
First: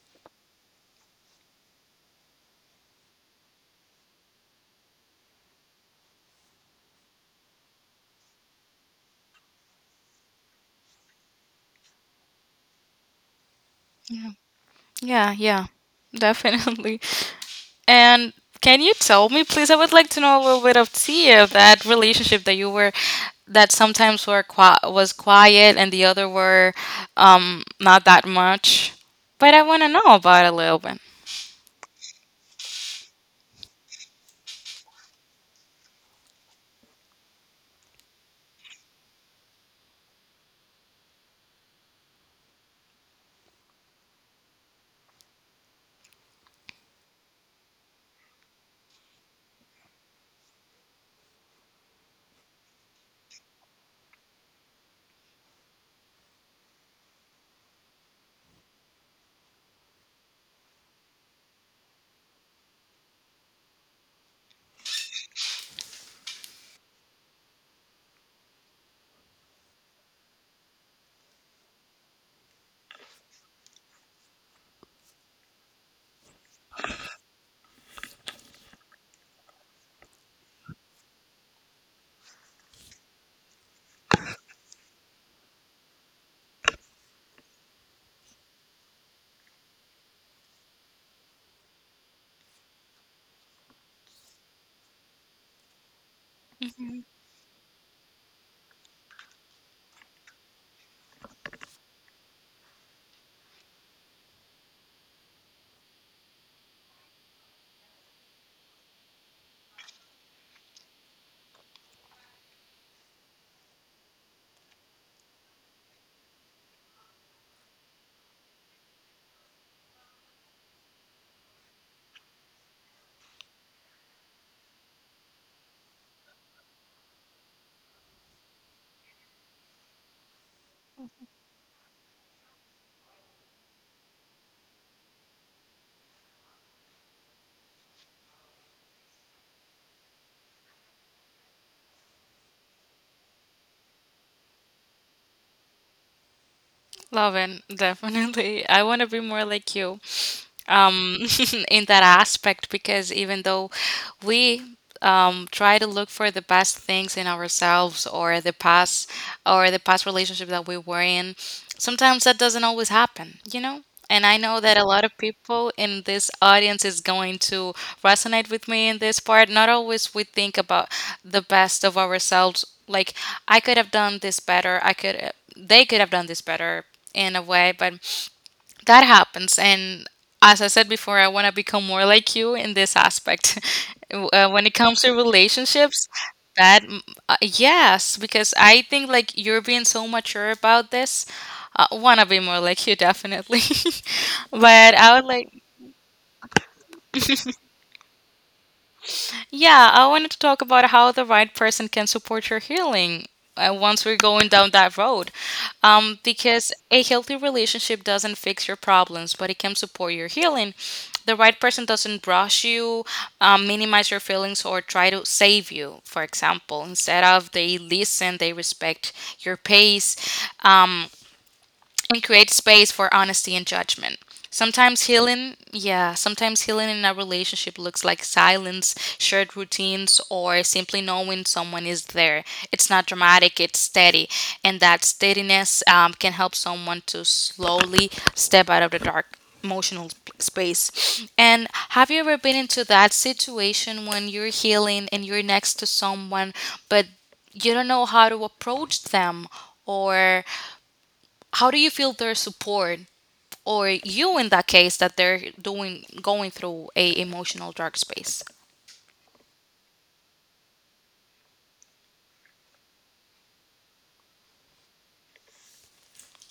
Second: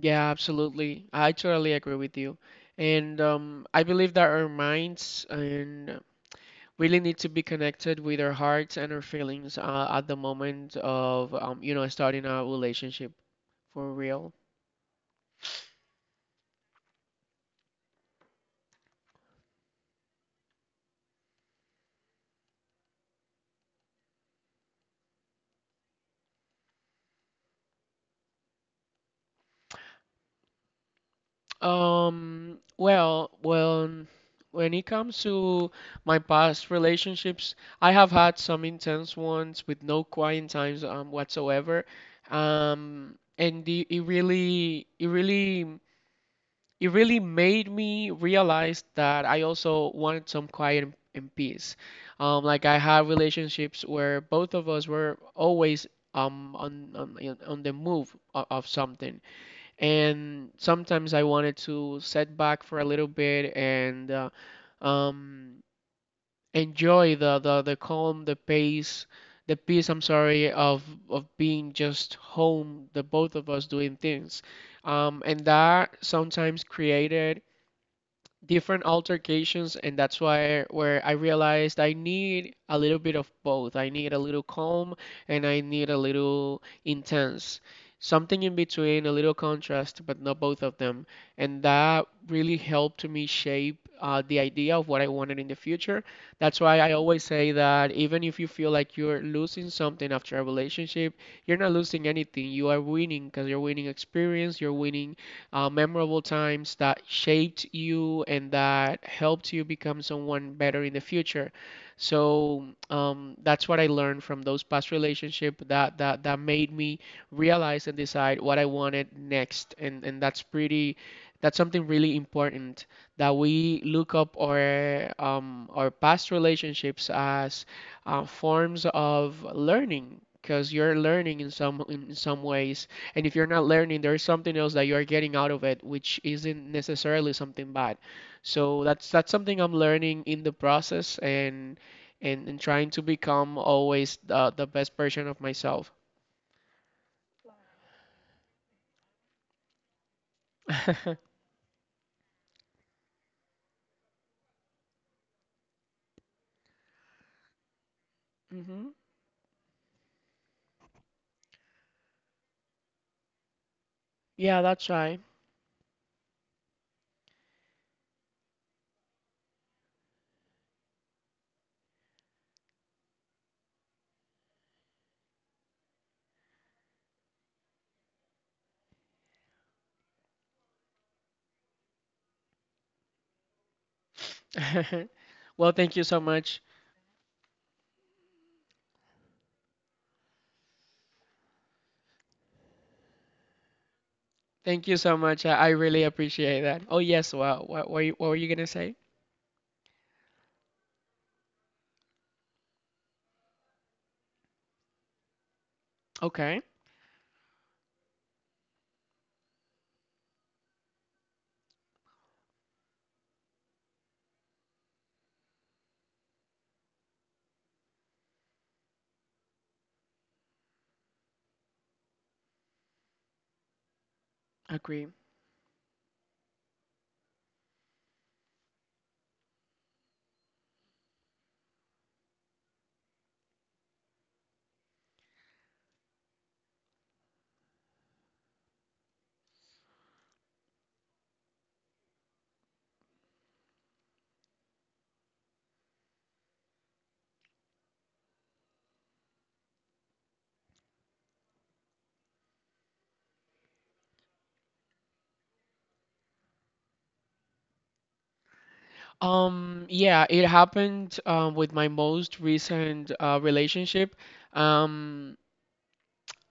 Yeah, absolutely. I totally agree with you. And I believe that our minds and really need to be connected with our hearts and our feelings at the moment of, you know, starting our relationship for real. Yeah, yeah. Definitely. And can you tell me please, I would like to know a little bit of tia that relationship that you were, that sometimes was quiet and the other were not that much, but I want to know about it a little Well, when it comes to my past relationships, I have had some intense ones with no quiet times, whatsoever. It really, it really made me realize that I also wanted some quiet, and peace. Like I had relationships where both of us were always on the move of something, and sometimes I wanted to set back for a little bit and um, enjoy the calm, the pace. The peace, I'm sorry, of being just home, the both of us doing things, and that sometimes created different altercations, and that's why where I realized I need a little bit of both. I need a little calm and I need a little intense. Something in between, a little contrast, but not both of them. And that really helped me shape the idea of what I wanted in the future. That's why I bit. always say that even if you feel like you're losing something after a relationship, you're not losing anything. You are winning, because you're winning experience, you're winning memorable times that shaped you and that helped you become someone better in the future. So that's what I learned from those past relationships, that made me realize and decide what I wanted next. And, that's pretty, that's something really important, that we look up our past relationships as forms of learning, because you're learning in some ways, and if you're not learning, there's something else that you are getting out of it, which isn't necessarily something bad. So that's something I'm learning in the process and and trying to become always the best version of myself. Loving, definitely. I want to be more like you um, in that aspect because even though we try to look for the best things in ourselves Hmm. Or the past relationship that we were in sometimes that doesn't always happen. And I know Yeah, that a that's lot of right. people in this audience is going to resonate with me in this part. Not always we think about the best of ourselves, like I could have done this better, I could they could have done this better, in a way, but that happens. And as I said before, I want to become more like you in this aspect. When it comes to Well, thank you relationships, so much. that mm, yes, because I think like you're being so mature about this. I want to be more like you, definitely. Thank But you I so would much. Like. I really appreciate that. Oh yes, well, you- what were you gonna say? Yeah, I wanted to talk about how the right person can support your healing once we're going down that road. Okay, Because a healthy relationship doesn't fix your problems, but it can support your healing. The right person doesn't brush you, minimize your feelings, or try to save you, for example. Instead of they listen, they respect your pace. Um, we create space for honesty and judgment. Sometimes agree. healing, yeah, sometimes healing in a relationship looks like silence, shared routines, or simply knowing someone is there. It's not dramatic, it's steady. And that steadiness can help someone to slowly step out of the dark emotional space. And have you ever been into that situation when you're healing and you're next to someone, but you don't know how to approach them? Or how do you feel their support, or you in that case that they're doing going through a emotional dark space? Yeah, it happened with my most recent relationship. Um,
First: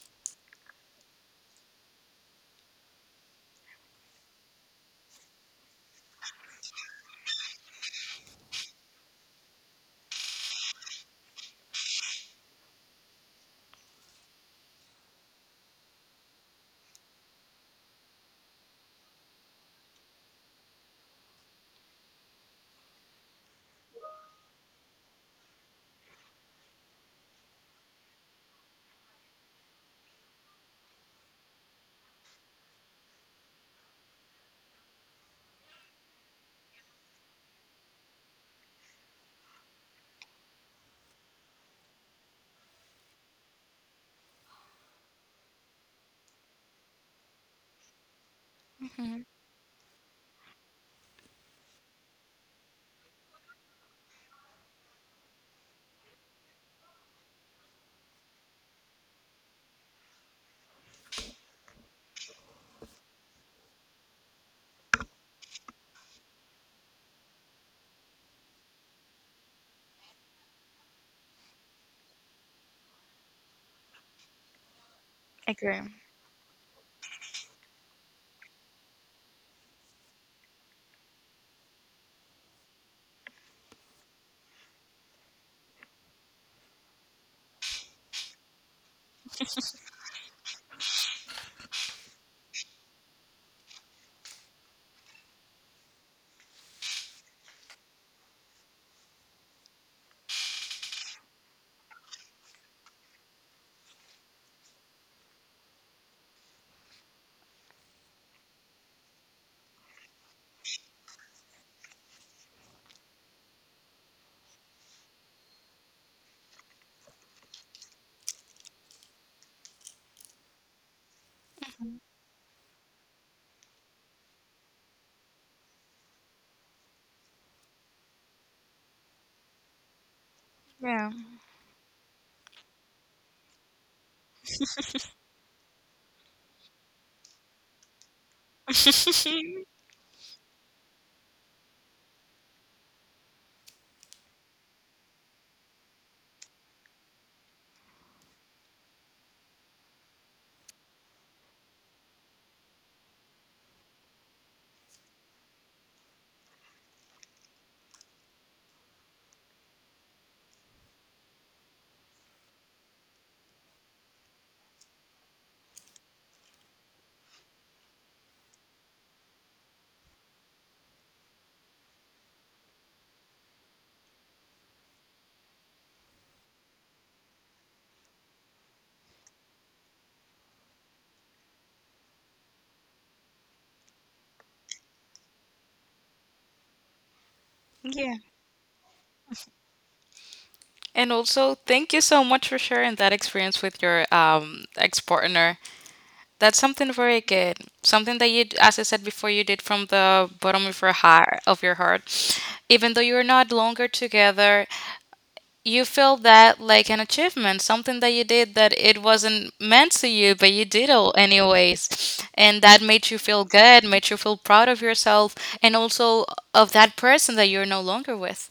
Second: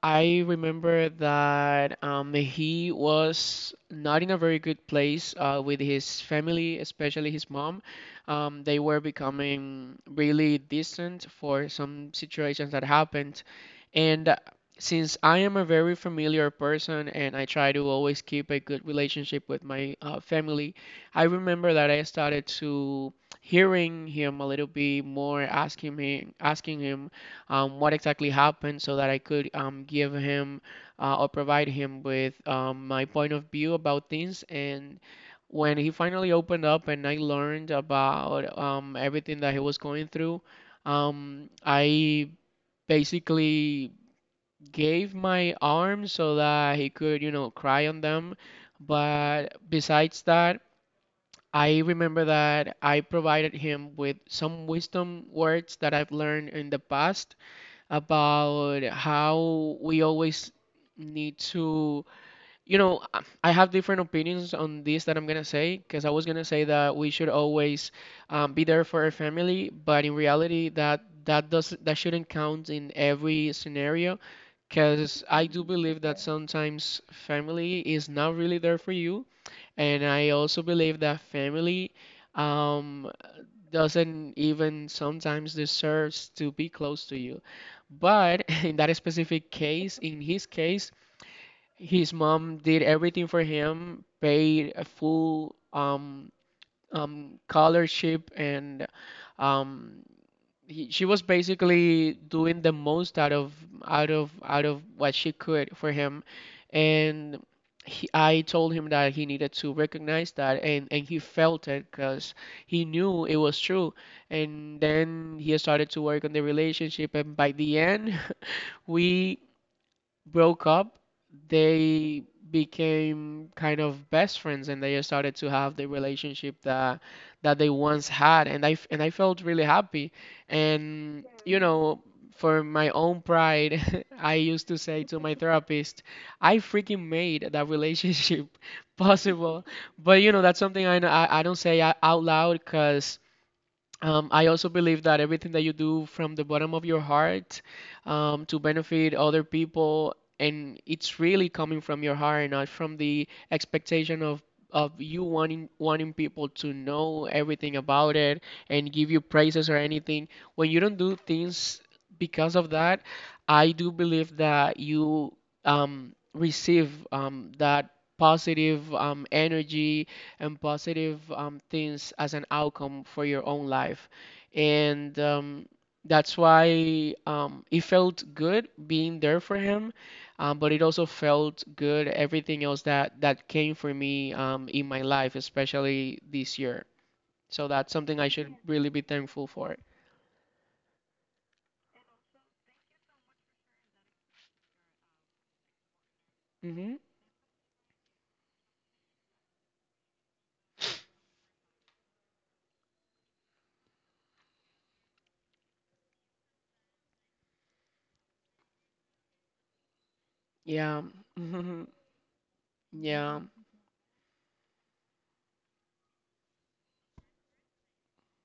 I remember that he was not in a very good place with his family, especially his mom. They were becoming really distant for some situations that happened. And since I am a very familiar person and I try to always keep a good relationship with my family, I remember that I started to hearing him a little bit more, asking me, asking him what exactly happened so that I could give him or provide him with my point of view about things. And when he finally opened up and I learned about everything that he was going through, I basically gave my arms so that he could, you know, cry on them. Mm-hmm. But besides that, I remember that I provided him with some wisdom words that I've learned in the past about how we always need to, you know, I have different opinions on this that I'm gonna say, because I was gonna say that we should always be there for our family, but in reality, that shouldn't count in every scenario, because I do Agree. believe that sometimes family is not really there for you, and I also believe that family. Um, doesn't even sometimes deserves to be close to you. But in that specific case, in his case, his mom did everything for him, paid a full scholarship, and um she was basically doing the most out of out of what she could for him. And I told him that he needed to recognize that, and he felt it, because he knew it was true. And then he started to work on the relationship, and by the end we broke up, Mhm. they became kind of best friends, and they started to have the relationship that that they once had, and and I felt really happy. Yeah. And you know, for my own pride, I used to say to my therapist, I freaking made that relationship possible. But you know, that's something I don't say out loud 'cause I also believe that everything that you do from the bottom of your heart to benefit other people, and it's really coming from your heart, not from the expectation of you wanting people to know everything about it and give you praises or anything. When you don't do things because of that, I do believe that you receive that positive energy and positive things as an outcome for your own life. And That's why it felt good being there for him, but it also felt good everything else that came for me in my life, especially this year. So that's something Yeah. I should really be thankful for. And also, thank you so much for sharing that experience with your ex partner. That's something hmm very good. Something that you, as I said before, you did from the bottom of your heart. Of your heart, even though you're not longer together, you feel that like an achievement, something that you did that it wasn't meant to you, but you did Yeah. it anyways. And that made you feel Yeah. good, made you feel proud of yourself, and also of that person that you're no longer with.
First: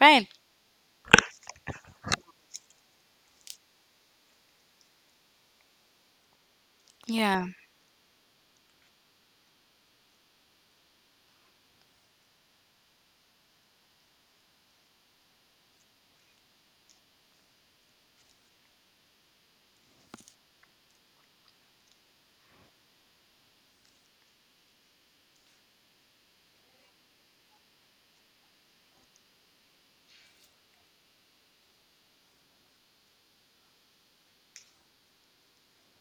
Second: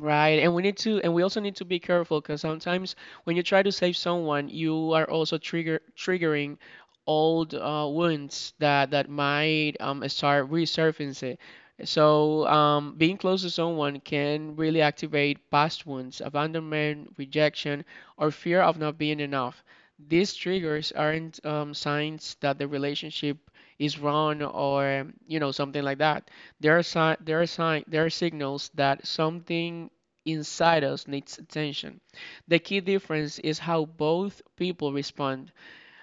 Right. and we also need to be careful because sometimes when you try to save someone, you are also triggering Yeah. old wounds that might start resurfacing. So being close to someone can really activate past wounds, abandonment, rejection, or fear of not being enough. These triggers aren't signs that the relationship is wrong or you know something like that. There are sign, there are sign, there are signals that something inside us needs attention. The key difference is how both people respond.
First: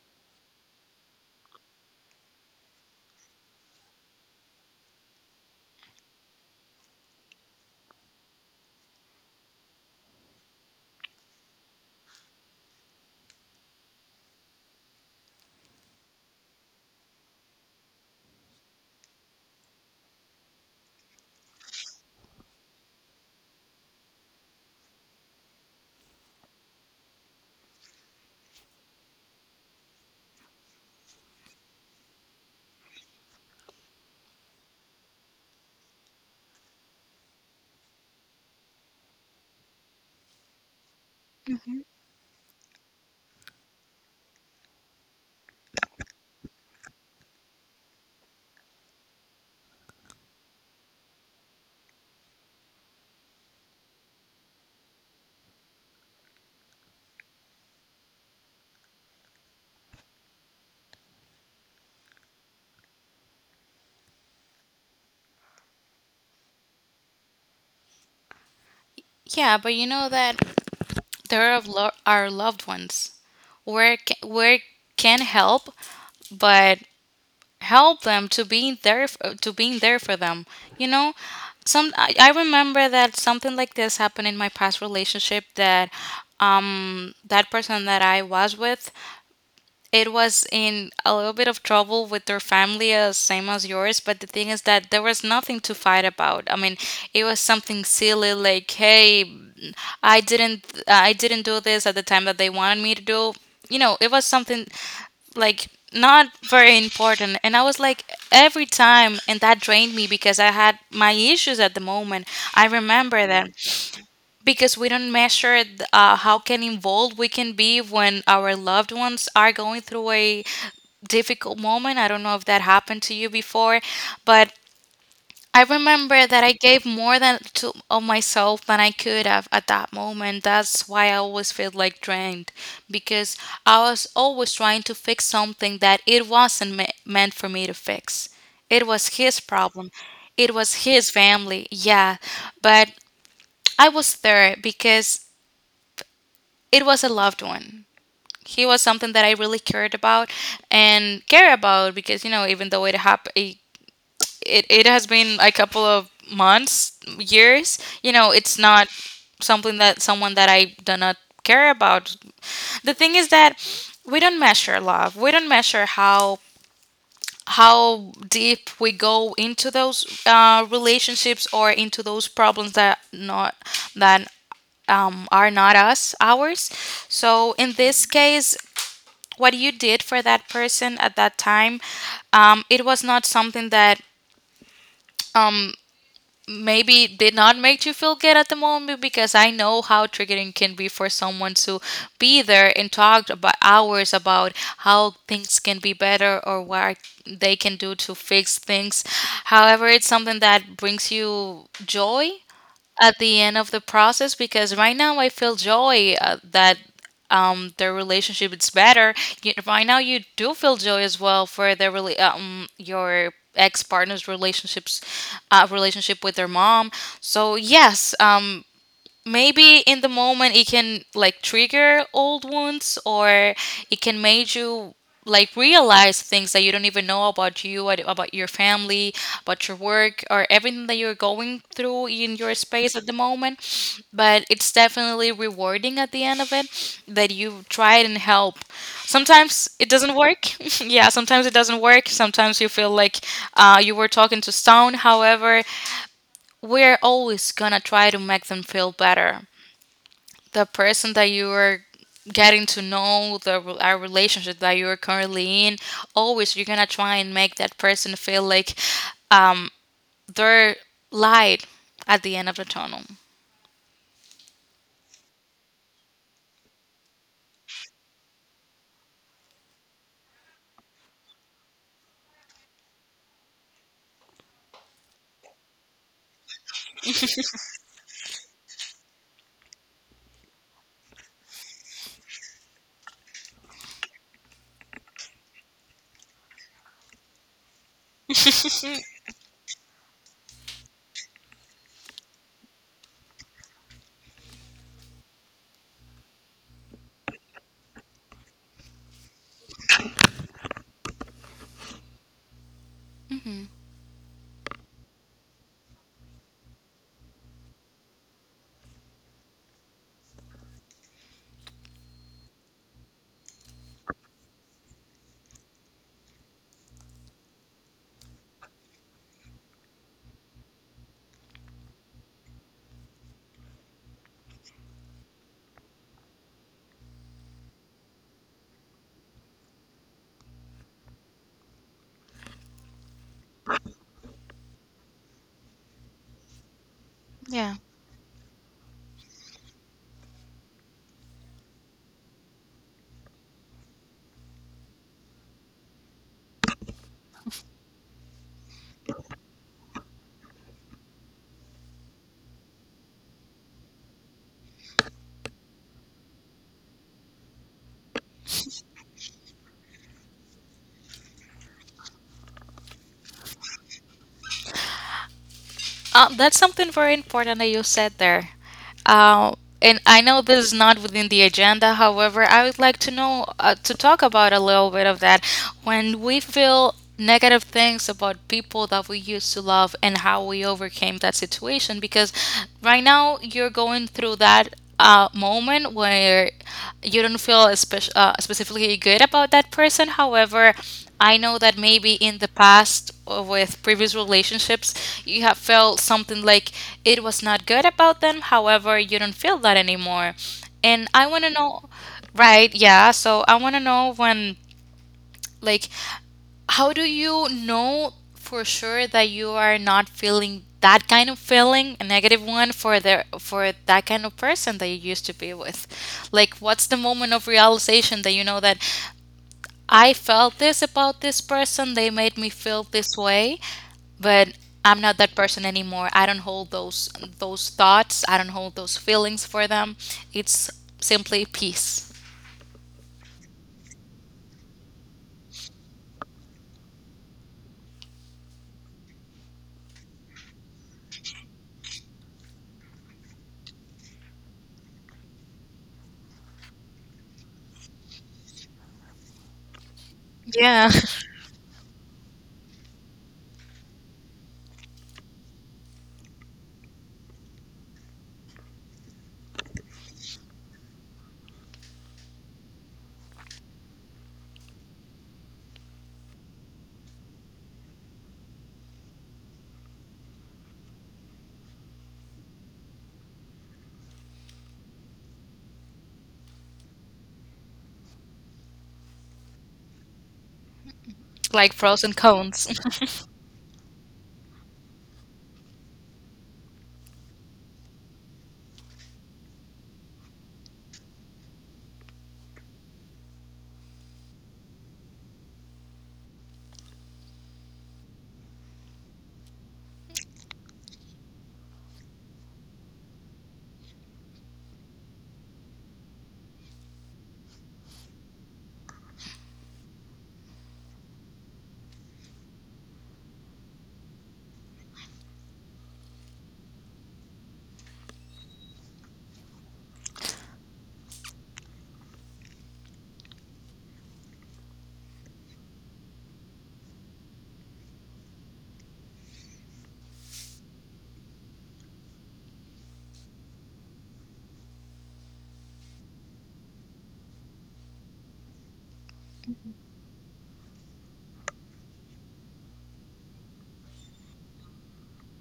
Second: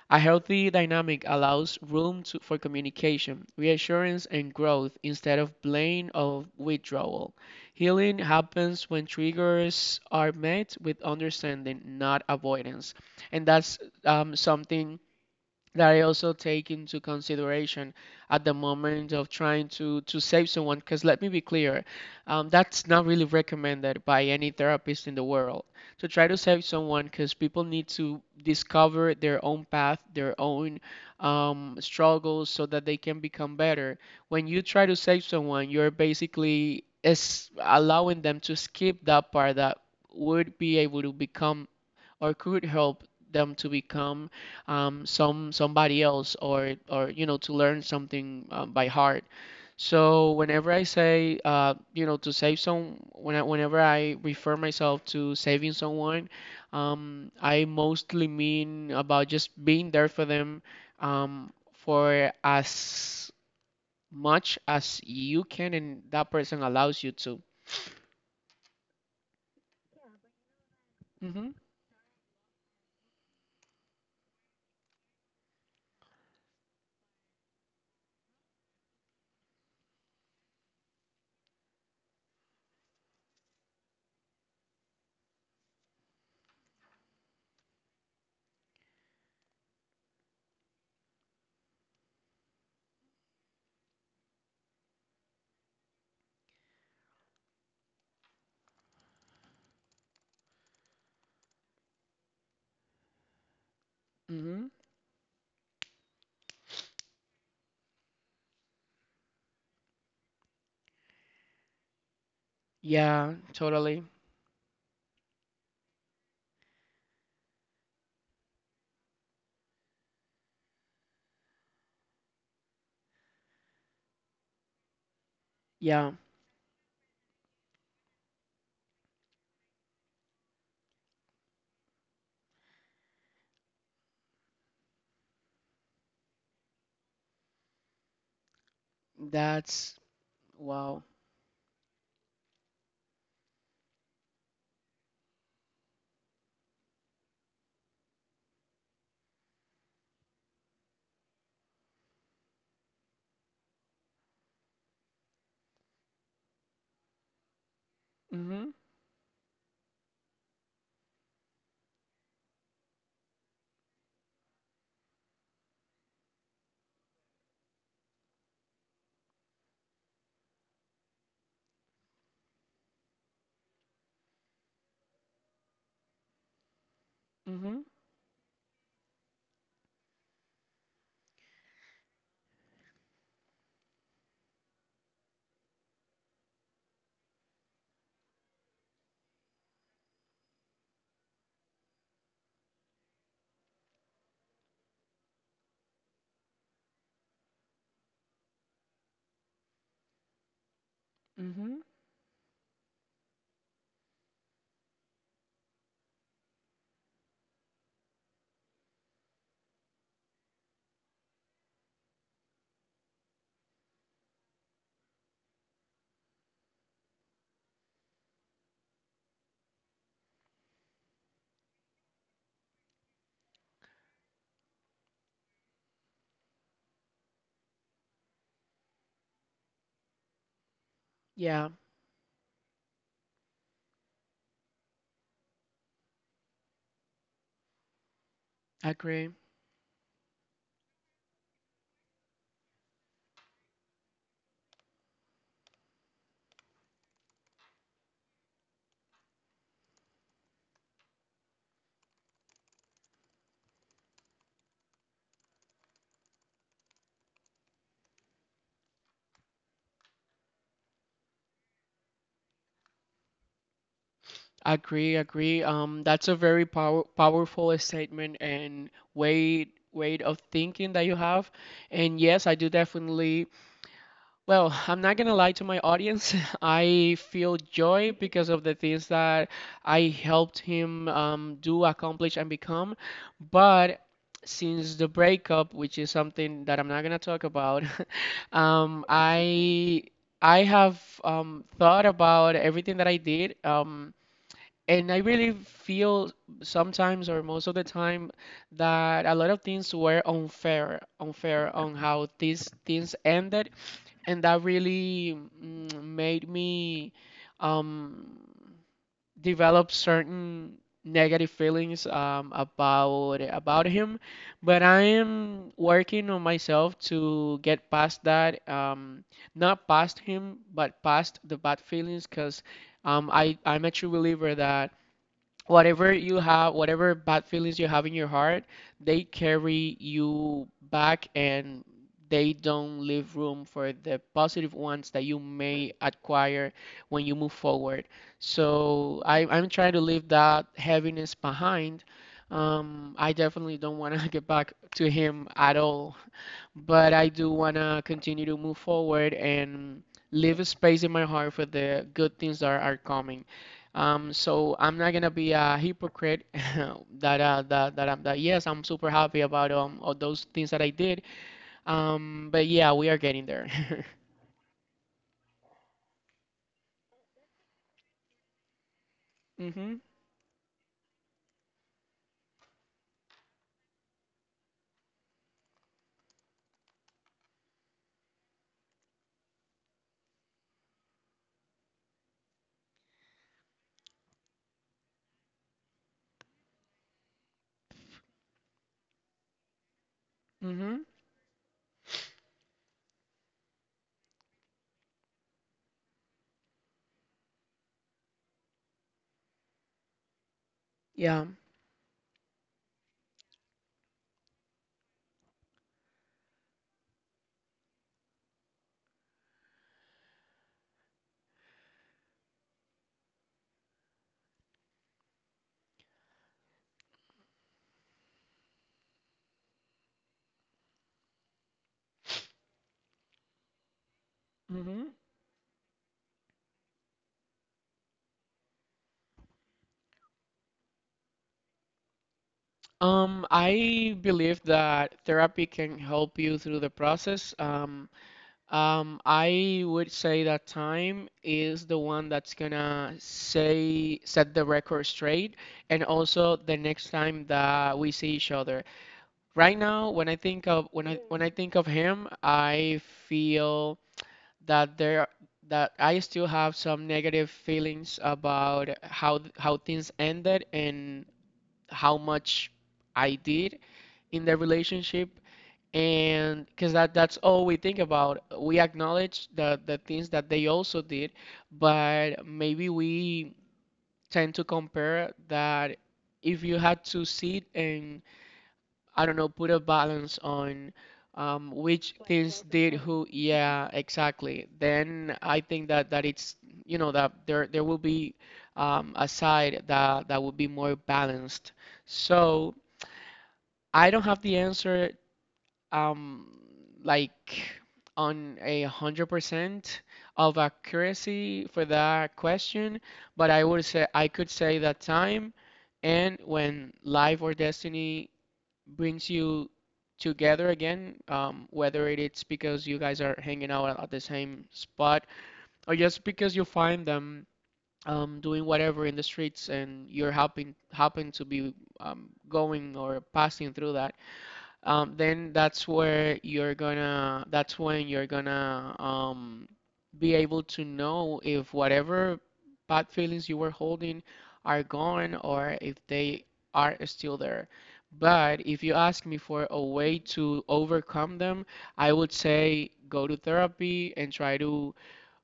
A healthy dynamic allows room for communication, reassurance, and growth instead of blame or withdrawal. Healing happens when triggers are met with understanding, not avoidance, and that's something that I also take into consideration at the moment of trying to save someone. Because let me be clear, that's not really recommended by any therapist in the world to try to save someone. Because people need to discover their own path, their own struggles, so that they can become better. When you try to save someone, you're basically is allowing them to skip that part that would be able to become Mhm. or could help them to become somebody else or you know to learn something by heart. So whenever I say you know to save some when I, whenever I refer myself to saving someone, I mostly mean about just being there for them for as much as you can and that person allows you to. Yeah, but you know that Mm-hmm. there are our loved ones. Work can help, but help them to be there to being there for them. You know, I remember that something like this happened in my past relationship, that that person that I was with, it was in a little bit of trouble with their family, same as yours, but the thing is that there was nothing to fight about. I mean, it was something silly, like, hey, I didn't do this at the time that they wanted me to do. You know, it was Mm-hmm. something like, not very important, and I was like, every time, and that drained me because I had my issues at the moment. I remember Yeah, that, totally. because we don't measure how can involved we can be when our loved ones are going through a difficult moment. I don't know if that happened to you before, but I Yeah, remember that I gave more than to of myself than I could have at that moment. That's why I always feel like drained, because I was always trying to fix something that it wasn't meant for me to fix. It was his that's problem. It was wow. his family. Yeah, but I was there because it was a loved one. He was something that I really cared about and care about, because, you know, even though it happened, it has been a couple of months, years, you know. It's Mhm, not something that someone that I do not care about. The thing is that we don't measure love, we don't measure how deep we go into those relationships or into those problems that are not us ours. So mhm, in this case, what you did for that person at that time, it was not something that maybe did not make you feel good at the moment, because I know how triggering can be for someone to be there and talk about hours about how things can be better or what they can do to fix things. However, it's something that brings you mhm. joy at the end of the process, because right now I feel joy that their relationship is better. You, right now you do feel joy as well for their really your ex partner's relationships relationship with their mom. So yes, maybe in the moment it can like trigger old wounds, or it can make you like realize things that you don't even know about you about your family, about your work, or everything that you're going Yeah, through in your space at the moment. But it's definitely rewarding at the end of it, that you tried and help. I agree. Sometimes it doesn't work. Yeah, sometimes it doesn't work. Sometimes you feel like you were talking to stone. However, we're always gonna try to make them feel better. The person that you are getting to know, the our relationship that you are currently in, always you're gonna try and make that person feel like um they're light at the end of the tunnel. I agree, I agree. That's a very powerful statement and way of thinking that you have. And yes, I do definitely. Well, I'm not gonna lie to my audience. I feel joy because of the things that I helped him do, accomplish, and become. But since the breakup, which is something that I'm not gonna talk about, um, I I have thought about everything that I did, and I really feel sometimes or most of the time that a lot of things were unfair, unfair on how these things Hmm. ended and that really made me um, develop certain negative feelings about him. But I am working on myself to get past that, not past him, but past the bad feelings, because I'm a true believer that whatever you have, whatever bad feelings you have in your heart, they carry you back and they don't leave room for the positive ones that you may acquire when you move Yeah. forward. So I'm trying to leave that heaviness behind. I definitely don't want to get back to him at all, but I do want to continue to move forward and leave a space in my heart for the good things that are coming. So I'm not gonna be a hypocrite that yes, I'm super happy about all those things that I did. But yeah, we are getting there. That's something very important that you said there. Uh, Mm-hmm. and I know this is not within the agenda. However, I would like to know to talk about a little bit of that, when we feel negative things about people that we used to love and how we overcame that situation. Because right now you're going through that moment where you don't feel specifically good about that person. However, Mm-hmm. I know that maybe in the past or with previous relationships, you have felt something like it was not good about them. However, you don't feel that anymore. And I want Yeah. to know, right? Yeah. So I want to know when, like, how do you know for sure that you are not feeling that kind of feeling, a negative one, for the for that kind of person that you used to be with? Like, what's the moment of realization that you know that I felt this about this person. They made me feel this way, but I'm Mm-hmm. not that person anymore. I don't hold those thoughts. I don't hold those feelings for them. It's simply peace. I believe that therapy can help you through the process. I would say that time is the one that's gonna say set the record straight, and also the next time that we see each other. Right now, Yeah, when I think of him, I feel that there that I still have some negative feelings about how things ended and how much I did in the relationship and because that's all we think about. We acknowledge the things that they also did, but maybe we tend to compare that. If you had to sit and, I don't know, put a balance on like pros which and things cons. did who, yeah, exactly, then I think that it's, you know, that there will be a side that will be more balanced. So I don't have the answer, um like, on 100% of accuracy for that question, but I could say that time and when life or destiny brings you together again, whether it's because you guys are hanging out at the same spot or just because you find them doing whatever in the streets and you're happen to be going or passing through that, then that's where you're gonna, that's when you're gonna be able to know if whatever bad feelings you were holding are gone or if they are still there. But if you ask me for a way to overcome them, I would say go to therapy and try to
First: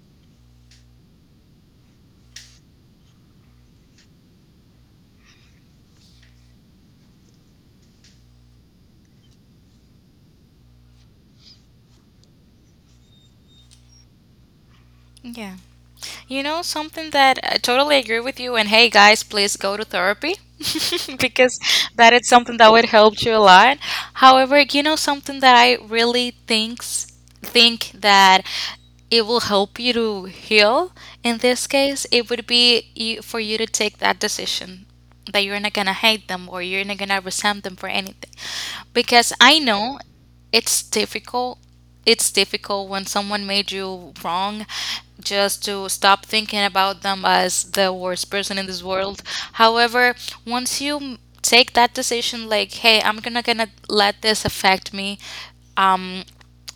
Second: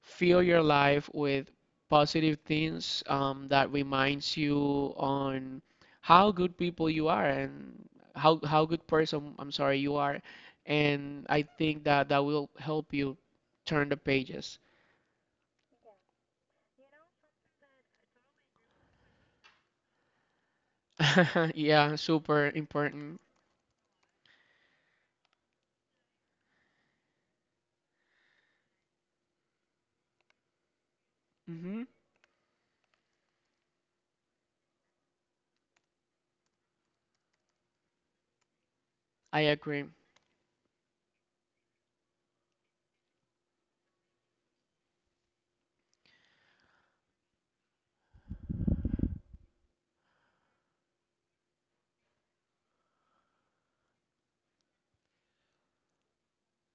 fill your life with positive things that reminds you on how good people you are and how good person, I'm sorry, you are, and I think that that will help you turn the pages. Yeah. You know, something that I totally agree with you. And hey, guys, please go to therapy because Yeah, that is super something that would important. help you a lot. However, you know, something that I really think that it will help you to heal. In this hmm case, it would be you, for you to take that decision that you're not gonna hate them or you're not gonna resent them for anything, because I I agree. know it's difficult, it's difficult when someone made you wrong, just to stop thinking about them as the worst person in this world. However, once you take that decision like, hey, I'm gonna gonna let this affect me, um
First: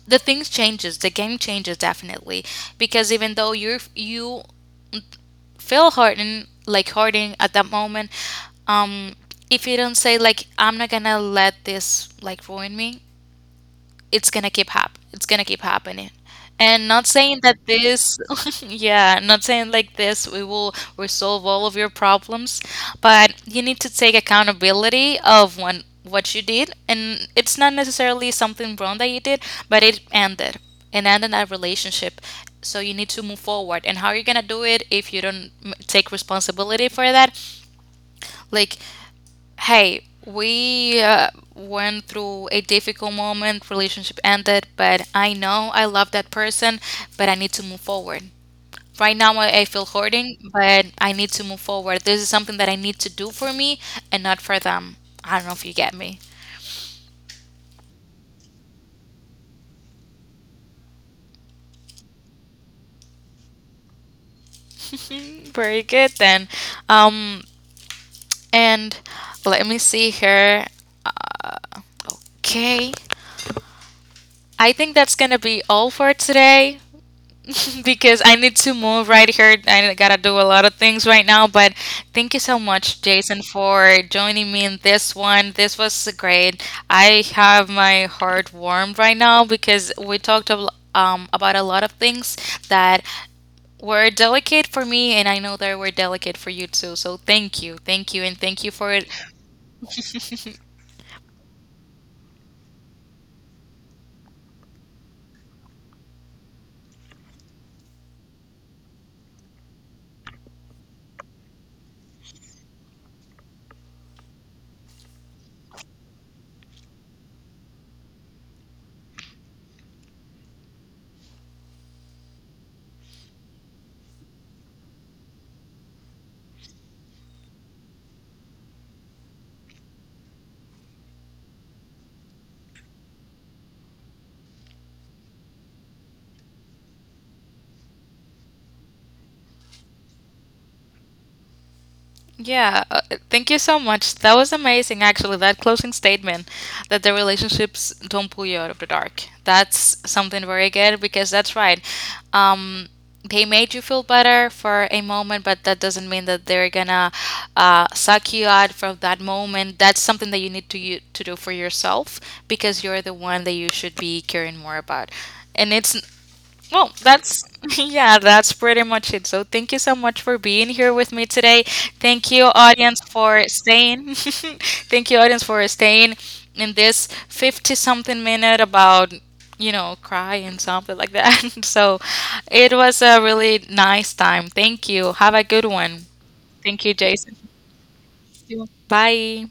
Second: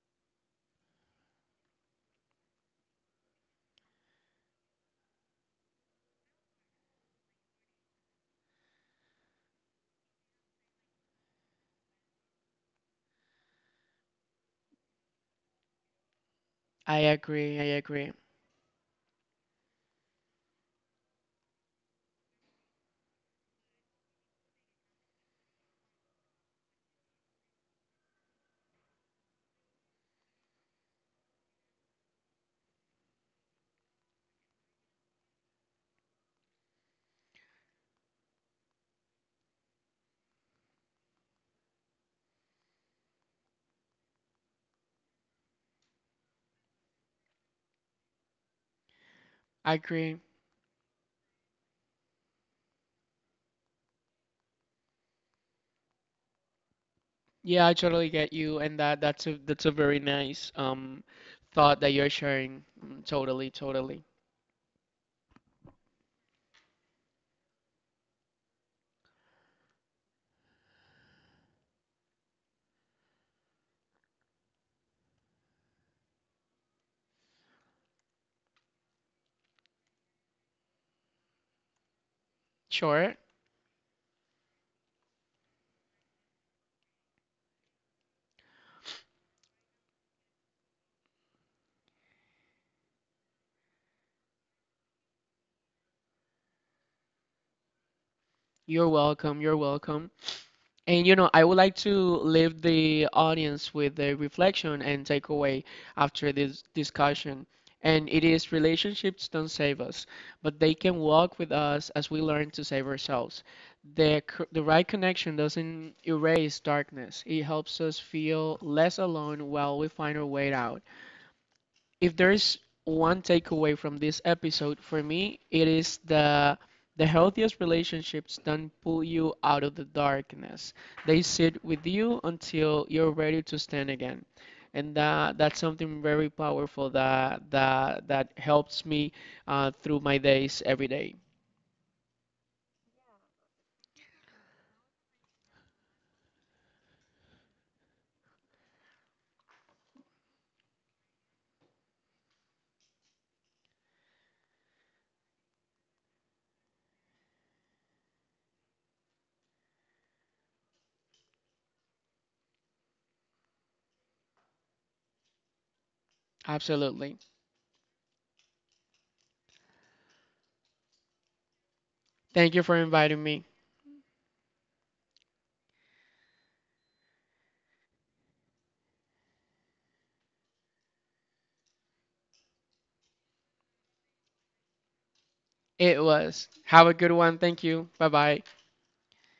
the things changes, the game changes, definitely, because even though you feel hurting, like hurting at that moment, um if you don't say like, I'm not gonna let this like ruin me, it's gonna keep hap it's gonna keep happening. And I not saying that agree. I agree. this yeah, not saying like this we will resolve all of your problems, but you need to take accountability of when what you did, and it's not necessarily something wrong that you did, but it ended and ended that relationship. So you need to move forward, and how you're gonna do it if you don't take responsibility for that? Like, hey, we went through a difficult moment, relationship ended, but I know I love that person, but I need to move forward. Right now, I I feel agree. hurting, but I need to move forward. This is something that I need to do for me and not for them. I don't know if you get me. Yeah, I totally get you, and that's a very nice thought that you're sharing. Mm, totally, totally. Very good then. Um, and let me see here. Okay, I think that's gonna be all for today, because I need to move right here. I gotta do a lot of things right now, but thank you so much, Sure. Jason, for joining me in this one. This was great. I have my heart warmed right now because we talked a, about a lot of things that were delicate for me, and I know they were delicate for you too. So thank you, and thank you You're for. welcome. You're welcome. And you know, I would like to leave the audience with a reflection and takeaway after this discussion. And it is, relationships don't save us, but they can walk with us as we learn to save ourselves. The right connection doesn't erase darkness, it helps us feel less alone while we find our way out. If there's one takeaway from this episode, for me, it is the healthiest relationships don't pull you out of the darkness. They sit with you until you're ready to stand again. And that's something very powerful that helps me through my days every day. Yeah, thank you so much. That was amazing, actually. That closing statement that the relationships don't pull you out of the dark. That's something very good because that's right. Um, they made you feel better for a moment, but that doesn't mean that they're gonna suck you out from that moment. That's something that you need to to do for yourself, because you're the one that you should be caring more about. And it's well, Absolutely. that's yeah, that's pretty much it. So thank you so much for being here with me today. Thank you, Thank you for audience, inviting for me. staying. Thank you, audience, for staying in this 50 something minute about, you know, cry and something like that. So it was a really nice time. Thank you. Have a good one. It was. Thank you, Have a good Jason. one. Thank you. Bye bye. Bye.